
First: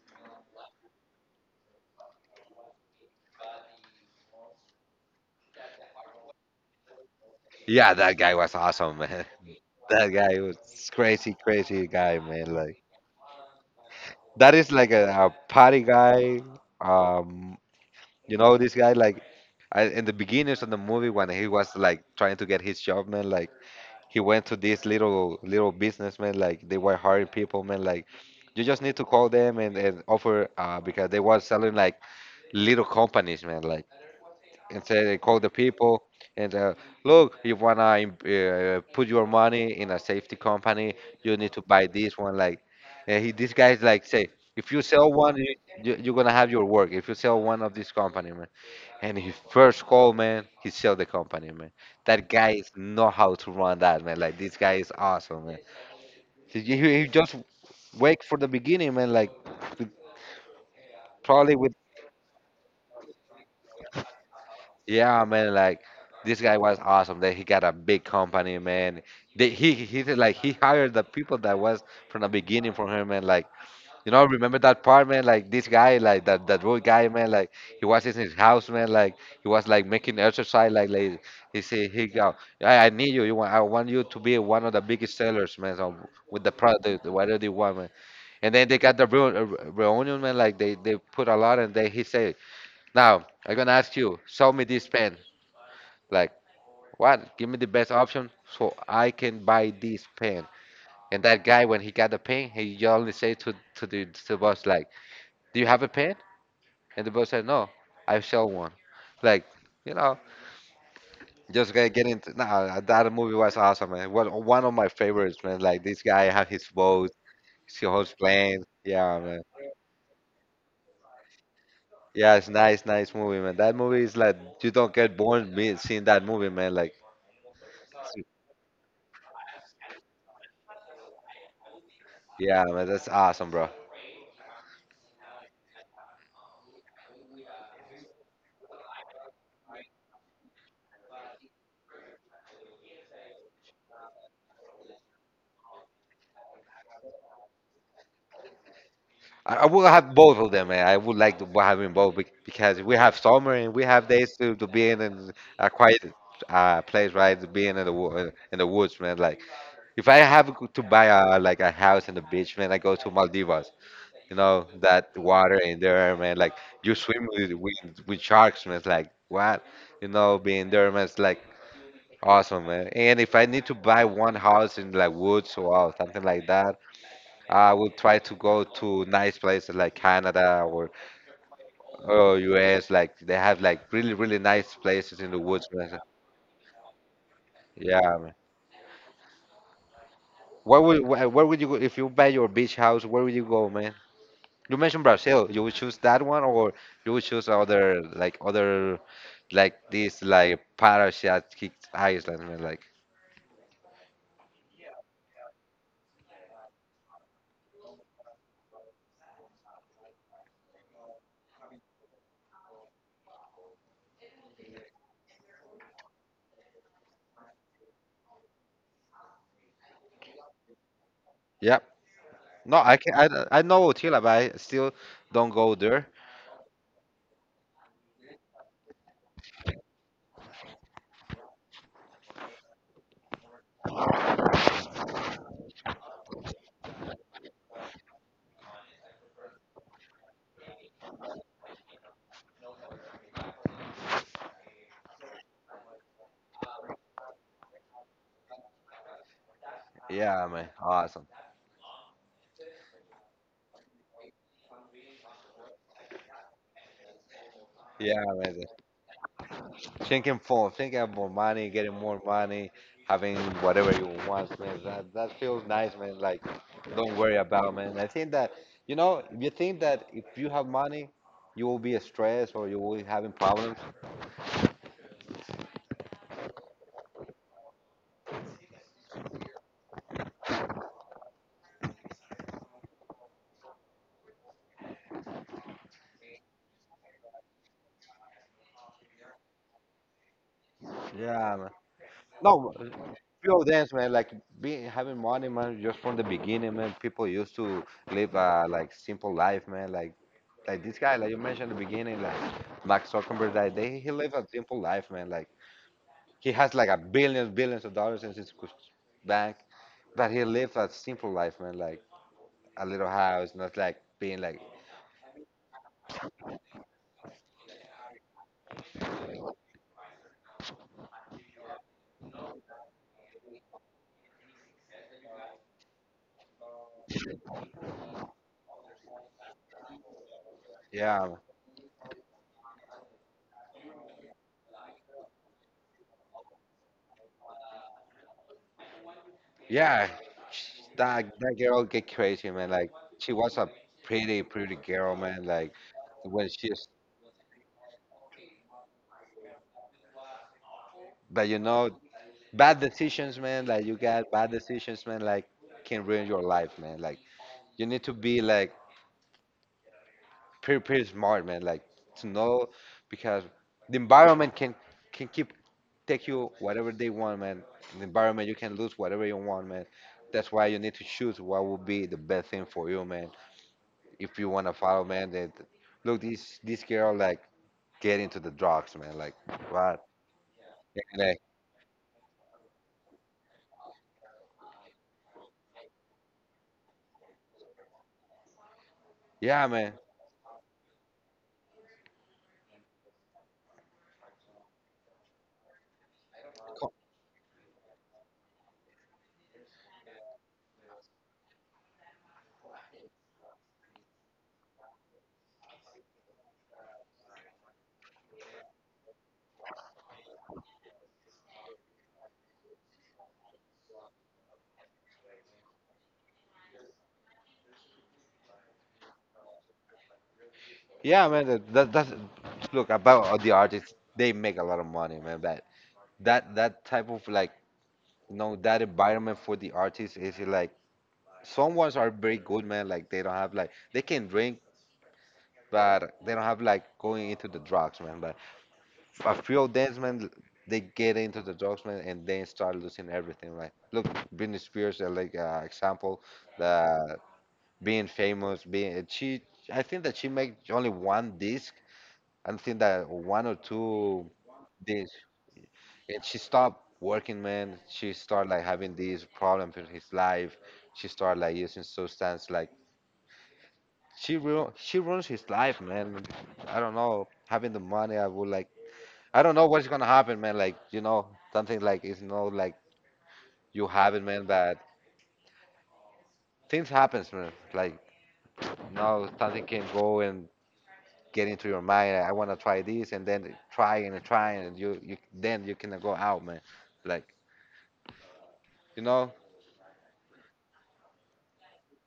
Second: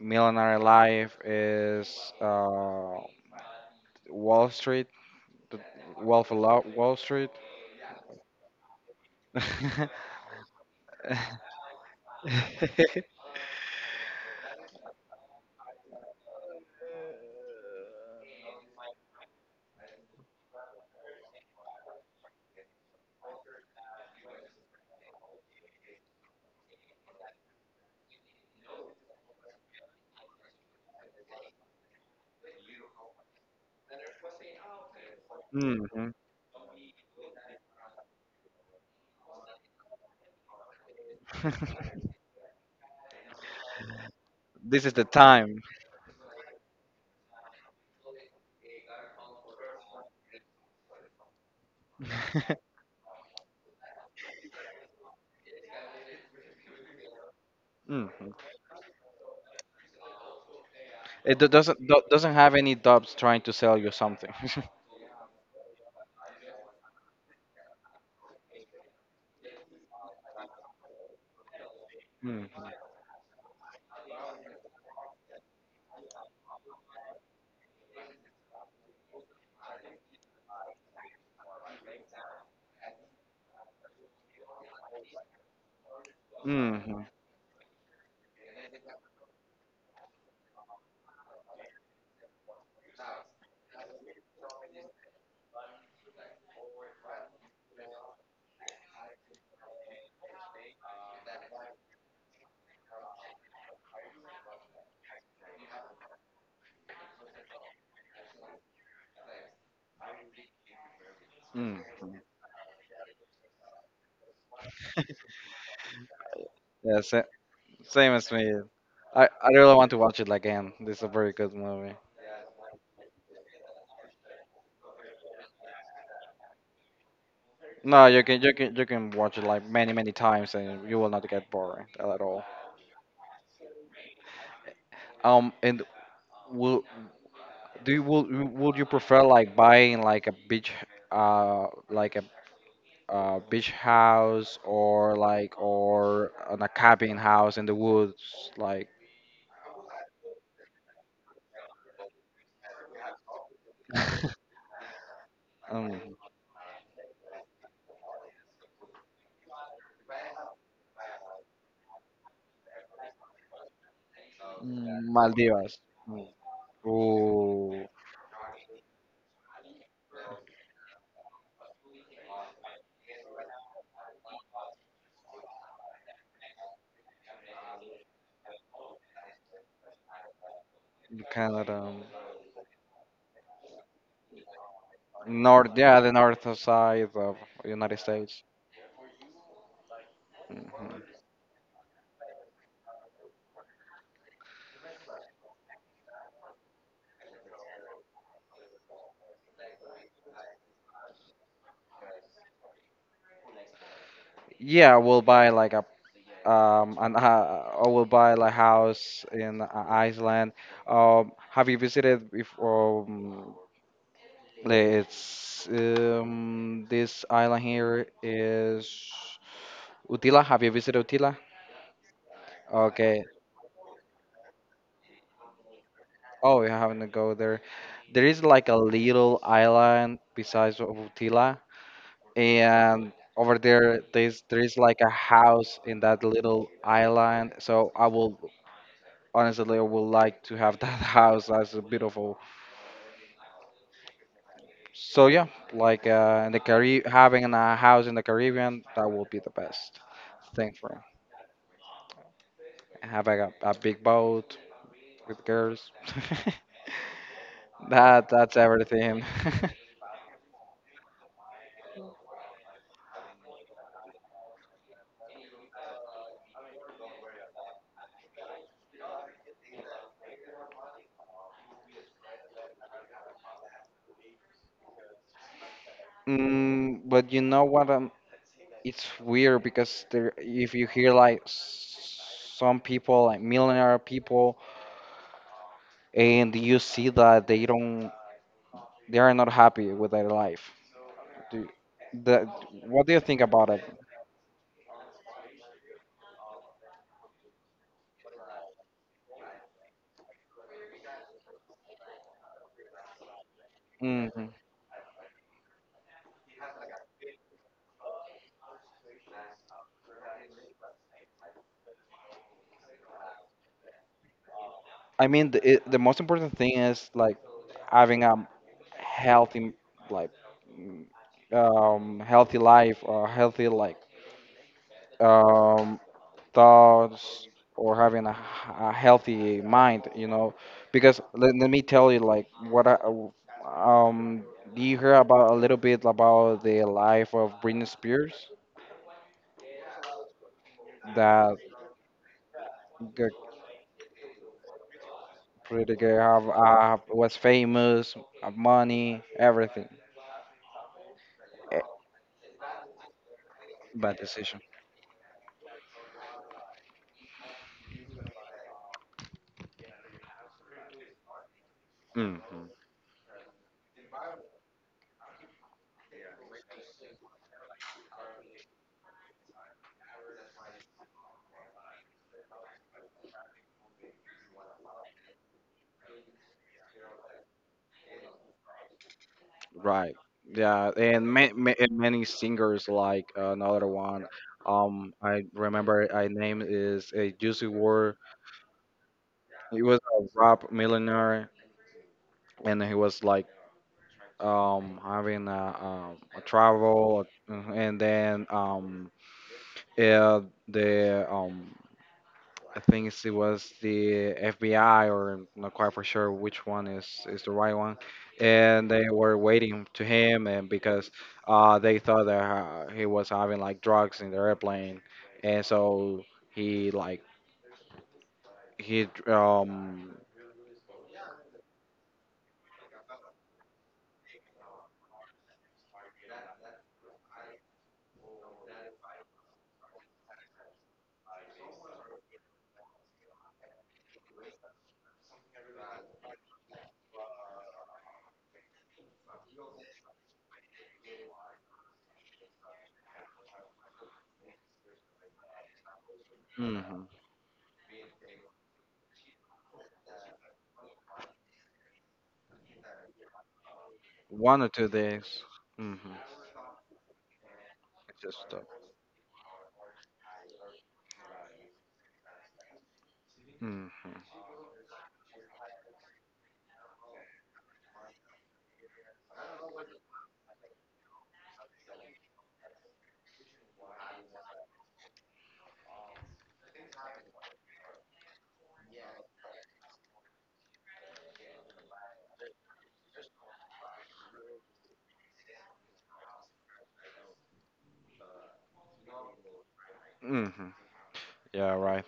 Speaker 1: millionaire life is Wall Street, the Wolf of Wall Street.
Speaker 2: Yeah, that guy was awesome, man. That guy was crazy, crazy guy, man. Like that is like a party guy. Um, you know this guy like I, in the beginnings of the movie when he was like trying to get his job, man. Like he went to this little businessman, like they were hiring people, man. Like you just need to call them and, offer, because they were selling like little companies, man. Like and say they call the people
Speaker 1: Mhm.
Speaker 2: and look, you wanna put your money in a safety company, you need to buy this one. Like and he these guys like say if you
Speaker 1: This is the
Speaker 2: sell one
Speaker 1: time.
Speaker 2: you, you're gonna have your work if you sell one of this company, man. And his first call, man, he sell the company, man. That guy is know how to run that, man. Like this guy is awesome, man. He just wake
Speaker 1: Mhm.
Speaker 2: for the beginning, man. Like with-
Speaker 1: It
Speaker 2: probably with
Speaker 1: doesn't doesn't have any dubs trying to sell you something.
Speaker 2: yeah, man. Like this guy was awesome. That he got a big company, man. They, he did, like he hired the people that was from the
Speaker 1: Mhm.
Speaker 2: beginning from him, man. Like you know, remember that part, man? Like this guy, like that that road guy, man. Like he was in his house, man. Like he was like making exercise. Like he said, he go, I need you. I want you to be one of the biggest sellers, man. So with the product,
Speaker 1: Mhm.
Speaker 2: whatever they want, man. And then they got the reunion, man. Like they put a lot, and then he said, now I'm gonna ask you, show me this pen. Like what? Give me the best option so I can buy this pen. And that guy, when he got the pen, he only said to the boss, like, do you have a pen? And the boy said, no, I sell one. Like, you know, just get
Speaker 1: Mhm.
Speaker 2: into. Nah, that movie was awesome, man. One of my favorites, man. Like, this guy have his boat,
Speaker 1: Yes.
Speaker 2: he
Speaker 1: Same
Speaker 2: holds
Speaker 1: as me.
Speaker 2: planes. Yeah, man.
Speaker 1: I really want to watch it again. This is a very good movie.
Speaker 2: Yeah, it's nice, nice movie, man. That movie is like, you don't get bored me seeing that movie, man. Like,
Speaker 1: No, you can you can watch it like many many times and you will not get bored at all.
Speaker 2: yeah, man, that's awesome, bro.
Speaker 1: And will do you will would you prefer like buying like a beach house or like or on a cabin house in the woods like
Speaker 2: I would have both of them, man. I would like to have them both because we have summer and we have days to, be in a quiet
Speaker 1: um,
Speaker 2: place, right? To be in the in the woods, man. Like if I have to buy a like a house in the beach, man, I go to Maldivas. You know that water
Speaker 1: Maldivas.
Speaker 2: in there, man. Like you swim
Speaker 1: Ooh,
Speaker 2: with sharks, man. It's like what? You know, being there, man. It's like awesome, man. And if I need to buy one house in like woods or something like that, I would try to go to nice places like Canada
Speaker 1: Canada.
Speaker 2: or US. Like they have like really really nice places in the woods,
Speaker 1: North, yeah,
Speaker 2: man.
Speaker 1: the north side of United
Speaker 2: Yeah, man.
Speaker 1: States.
Speaker 2: Where would you go if you buy your beach house? Where would you go, man? You mentioned Brazil. You would choose that one, or you would choose other like this like parasitic island, man. Like,
Speaker 1: Yeah, we'll buy like a an I will buy like house in Iceland. Have you visited before? It's this island here is Utila. Have you visited Utila?
Speaker 2: yeah. No, I can.
Speaker 1: Okay.
Speaker 2: I know Chile, but I still don't go there.
Speaker 1: Oh, you haven't go there. There is like a little island besides of Utila, and over there there's like a house in that little island, so I will honestly, I would like to have that house as a beautiful. So yeah, like in the Carib, having a house in the Caribbean, that will be the best
Speaker 2: Yeah, man.
Speaker 1: thing for me.
Speaker 2: Awesome.
Speaker 1: Have like a big boat with girls.
Speaker 2: Yeah,
Speaker 1: That
Speaker 2: man.
Speaker 1: that's everything.
Speaker 2: Thinking about money, getting more money, having whatever you want, man. That that feels nice, man. Like, don't worry about, man. I think that you know, you think that if you have money, you will be stressed or you will be having problems.
Speaker 1: But you know what? It's weird because there, if you hear like some people, like millionaire people, and you see that they don't, they are not happy with their life.
Speaker 2: Yeah,
Speaker 1: Do, the,
Speaker 2: no,
Speaker 1: what do you think
Speaker 2: few
Speaker 1: about it?
Speaker 2: dance, man, like being having money, man, just from the beginning, man. People used to live a like simple life, man. Like this guy, like you mentioned at the beginning, like Mark Zuckerberg, like they, he lives a
Speaker 1: Hmm.
Speaker 2: simple life, man. Like he has like a billions, billions of dollars in his bank, but he lives a simple life, man. Like a little house, not like being like,
Speaker 1: I mean the most important thing is like having a healthy like healthy life or healthy like um thoughts, or having a healthy mind, you know? Because,
Speaker 2: yeah,
Speaker 1: let let me tell you like what I um do you hear about a little bit about the life of Britney Spears?
Speaker 2: yeah. That
Speaker 1: That
Speaker 2: that girl get crazy, man. Like
Speaker 1: good,
Speaker 2: she was a pretty, pretty girl, man. Like
Speaker 1: pretty good. Have
Speaker 2: when she's,
Speaker 1: was famous, have money, everything.
Speaker 2: but you
Speaker 1: Eh,
Speaker 2: know. Bad decisions, man. Like you
Speaker 1: Bad
Speaker 2: got bad
Speaker 1: decision.
Speaker 2: decisions, man. Like can ruin your life, man. Like you need to be like pretty pretty smart, man. Like to know
Speaker 1: Hmm.
Speaker 2: because the environment can keep take you whatever they want, man. The environment you can lose whatever you want, man. That's why you need to choose what will be the best thing for you, man. If you wanna follow, man. That look this this girl like get into the drugs, man. Like what?
Speaker 1: Right. Yeah,
Speaker 2: And,
Speaker 1: and
Speaker 2: like,
Speaker 1: and many singers like another one. I remember I name is a Juicy Ward.
Speaker 2: yeah,
Speaker 1: He
Speaker 2: man.
Speaker 1: was a rap millionaire, and he was like having a travel, and then yeah, the I think it's- it was the FBI, or not quite for sure which one is the right one. And they were waiting to him, and because they thought that he was having like drugs in the airplane, and so he like he
Speaker 2: Yeah, man. That's look about the artists. They make a lot of money, man. That that type of like you know that environment for the artists is like some ones are very good, man. Like they don't have like they can drink, but they don't have like going into the drugs, man. But a few of them, man, they get into the drugs, man, and then start losing everything. Like look, Britney Spears, like example,
Speaker 1: mhm,
Speaker 2: the being famous, being she. I think that she made only one disc. I think that one or two
Speaker 1: one or two
Speaker 2: this
Speaker 1: days. Hmm.
Speaker 2: and she stopped working, man. She
Speaker 1: Just
Speaker 2: started like having these problems in his life. She started like using substance like
Speaker 1: hmm,
Speaker 2: she ruins his life, man. I don't know having the money, I would like. I don't know what's gonna happen, man. Like you know something like it's not like you have it, man, but things happens, man. Like no something can go and get into your mind. I want to try this and then try and try and you then you can go out, man. Like you know.
Speaker 1: hmm. Yeah, right.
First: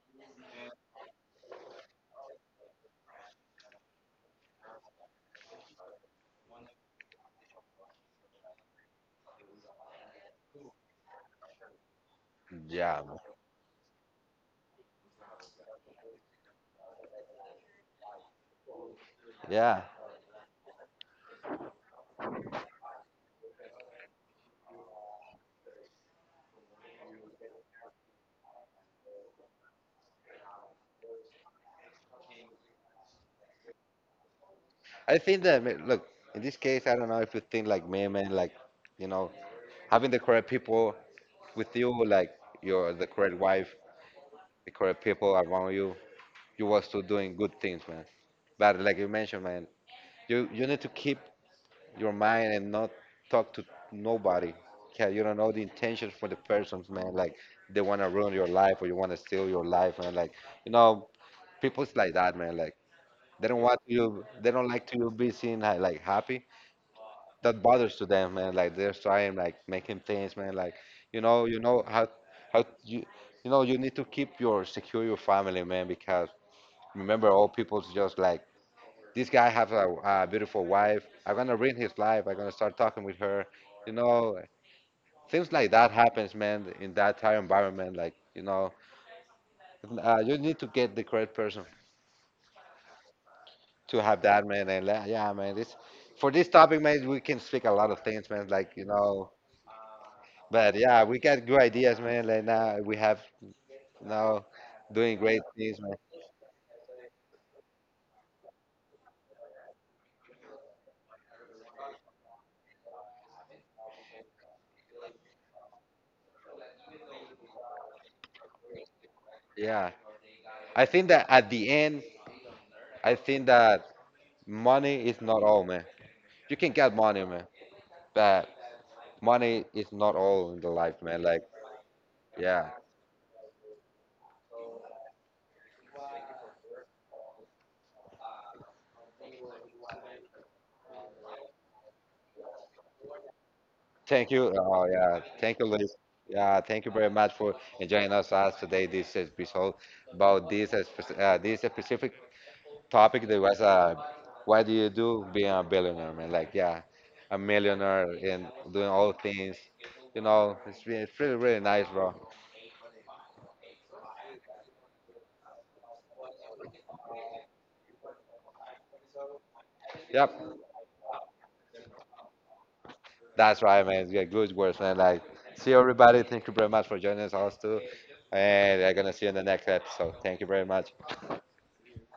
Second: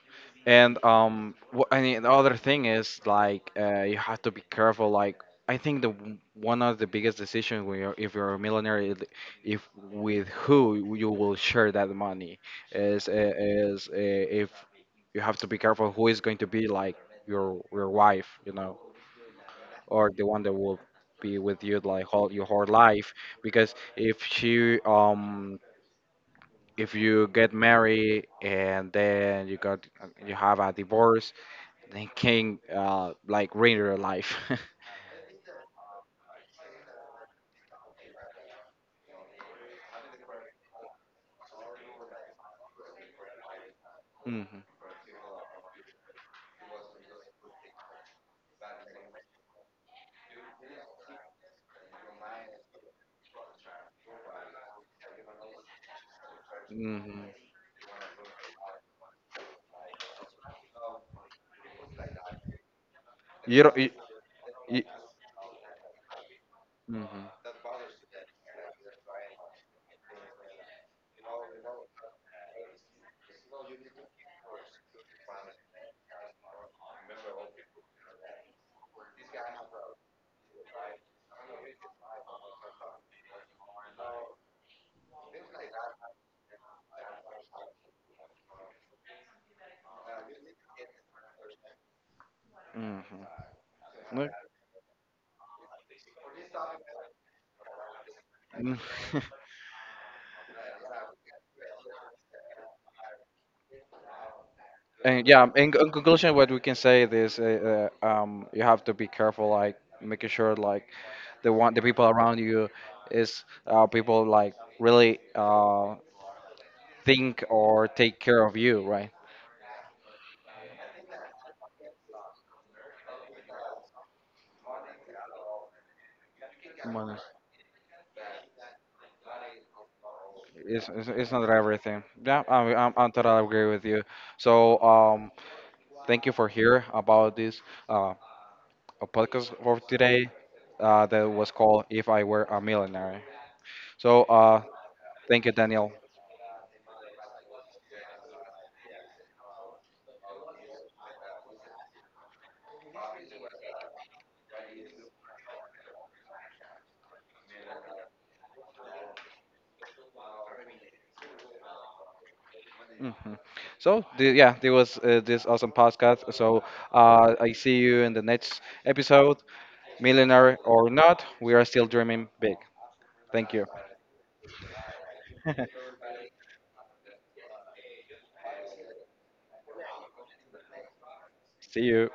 Speaker 1: I mean, the other thing is like you have to be careful. Like I think one of the biggest decisions when you're, if you're a millionaire, is if with who you will share that money
Speaker 2: Yeah,
Speaker 1: is
Speaker 2: man.
Speaker 1: uh, is if you have to be careful who is going to be like your wife, you know,
Speaker 2: Yeah,
Speaker 1: or the one that will be with you like all your whole life. Because if she if you get married and then you have a divorce, then can like ruin your life.
Speaker 2: I think that look, in this case, I don't know if you think like me, man. Like you know, having the correct people with you, like your the correct wife,
Speaker 1: Hmm.
Speaker 2: the correct people around you, you was still doing good things, man. But like you mentioned, man, you need to keep your mind and not talk to nobody. Yeah, you don't know the intentions for the persons, man.
Speaker 1: Hmm.
Speaker 2: Like they wanna ruin your life or you wanna steal your life, man. Like you know, people's like that, man. Like they don't
Speaker 1: You don't.
Speaker 2: want you, they don't
Speaker 1: You,
Speaker 2: like to you be seen like happy.
Speaker 1: hmm.
Speaker 2: That bothers to them, man. Like they're trying, like making things, man. Like you know how you know you need to keep your secure your family, man. Because remember, all people's just like this guy have a beautiful wife. I'm gonna ruin his life. I'm gonna start talking with her. You know, things like that happens, man. In that entire environment, like you know, you need to get the correct person
Speaker 1: Hmm.
Speaker 2: to have that, man. And like, yeah, man, this for this topic, man, we can speak a lot of things, man. Like you know. But yeah, we got good ideas, man. Like now we have now doing
Speaker 1: And
Speaker 2: great
Speaker 1: yeah, in,
Speaker 2: things,
Speaker 1: in
Speaker 2: man.
Speaker 1: conclusion, what we can say is, you have to be careful, like making sure like the people around you is people like really think or take care of you, right?
Speaker 2: Yeah, I think that at the end, I think that money is not all, man. You can get money, man, but money is not all in the life, man.
Speaker 1: It's
Speaker 2: Like,
Speaker 1: not everything. Yeah,
Speaker 2: yeah,
Speaker 1: I, I'm totally agree with you. So, thank you for here about this uh, a podcast for today that was called "If I Were a Millionaire." So,
Speaker 2: thank you. Oh yeah,
Speaker 1: thank you,
Speaker 2: thank you, Luis.
Speaker 1: Daniel.
Speaker 2: Yeah, thank you very much for enjoying us as today this episode about this this specific topic that was why do you do being a billionaire, man? Like, yeah, a millionaire and doing all things. You know, it's really really nice, bro.
Speaker 1: Hmm. So, the, yeah, this was this awesome podcast. So, I see you in the next episode.
Speaker 2: Yep,
Speaker 1: Millionaire or not, we are still dreaming big. Thank
Speaker 2: that's
Speaker 1: you.
Speaker 2: right, man. Yeah, good words, man. Like, see everybody. Thank you very much for joining us, too. And I'm gonna see you in the next episode. Thank you very much.
Speaker 1: See you.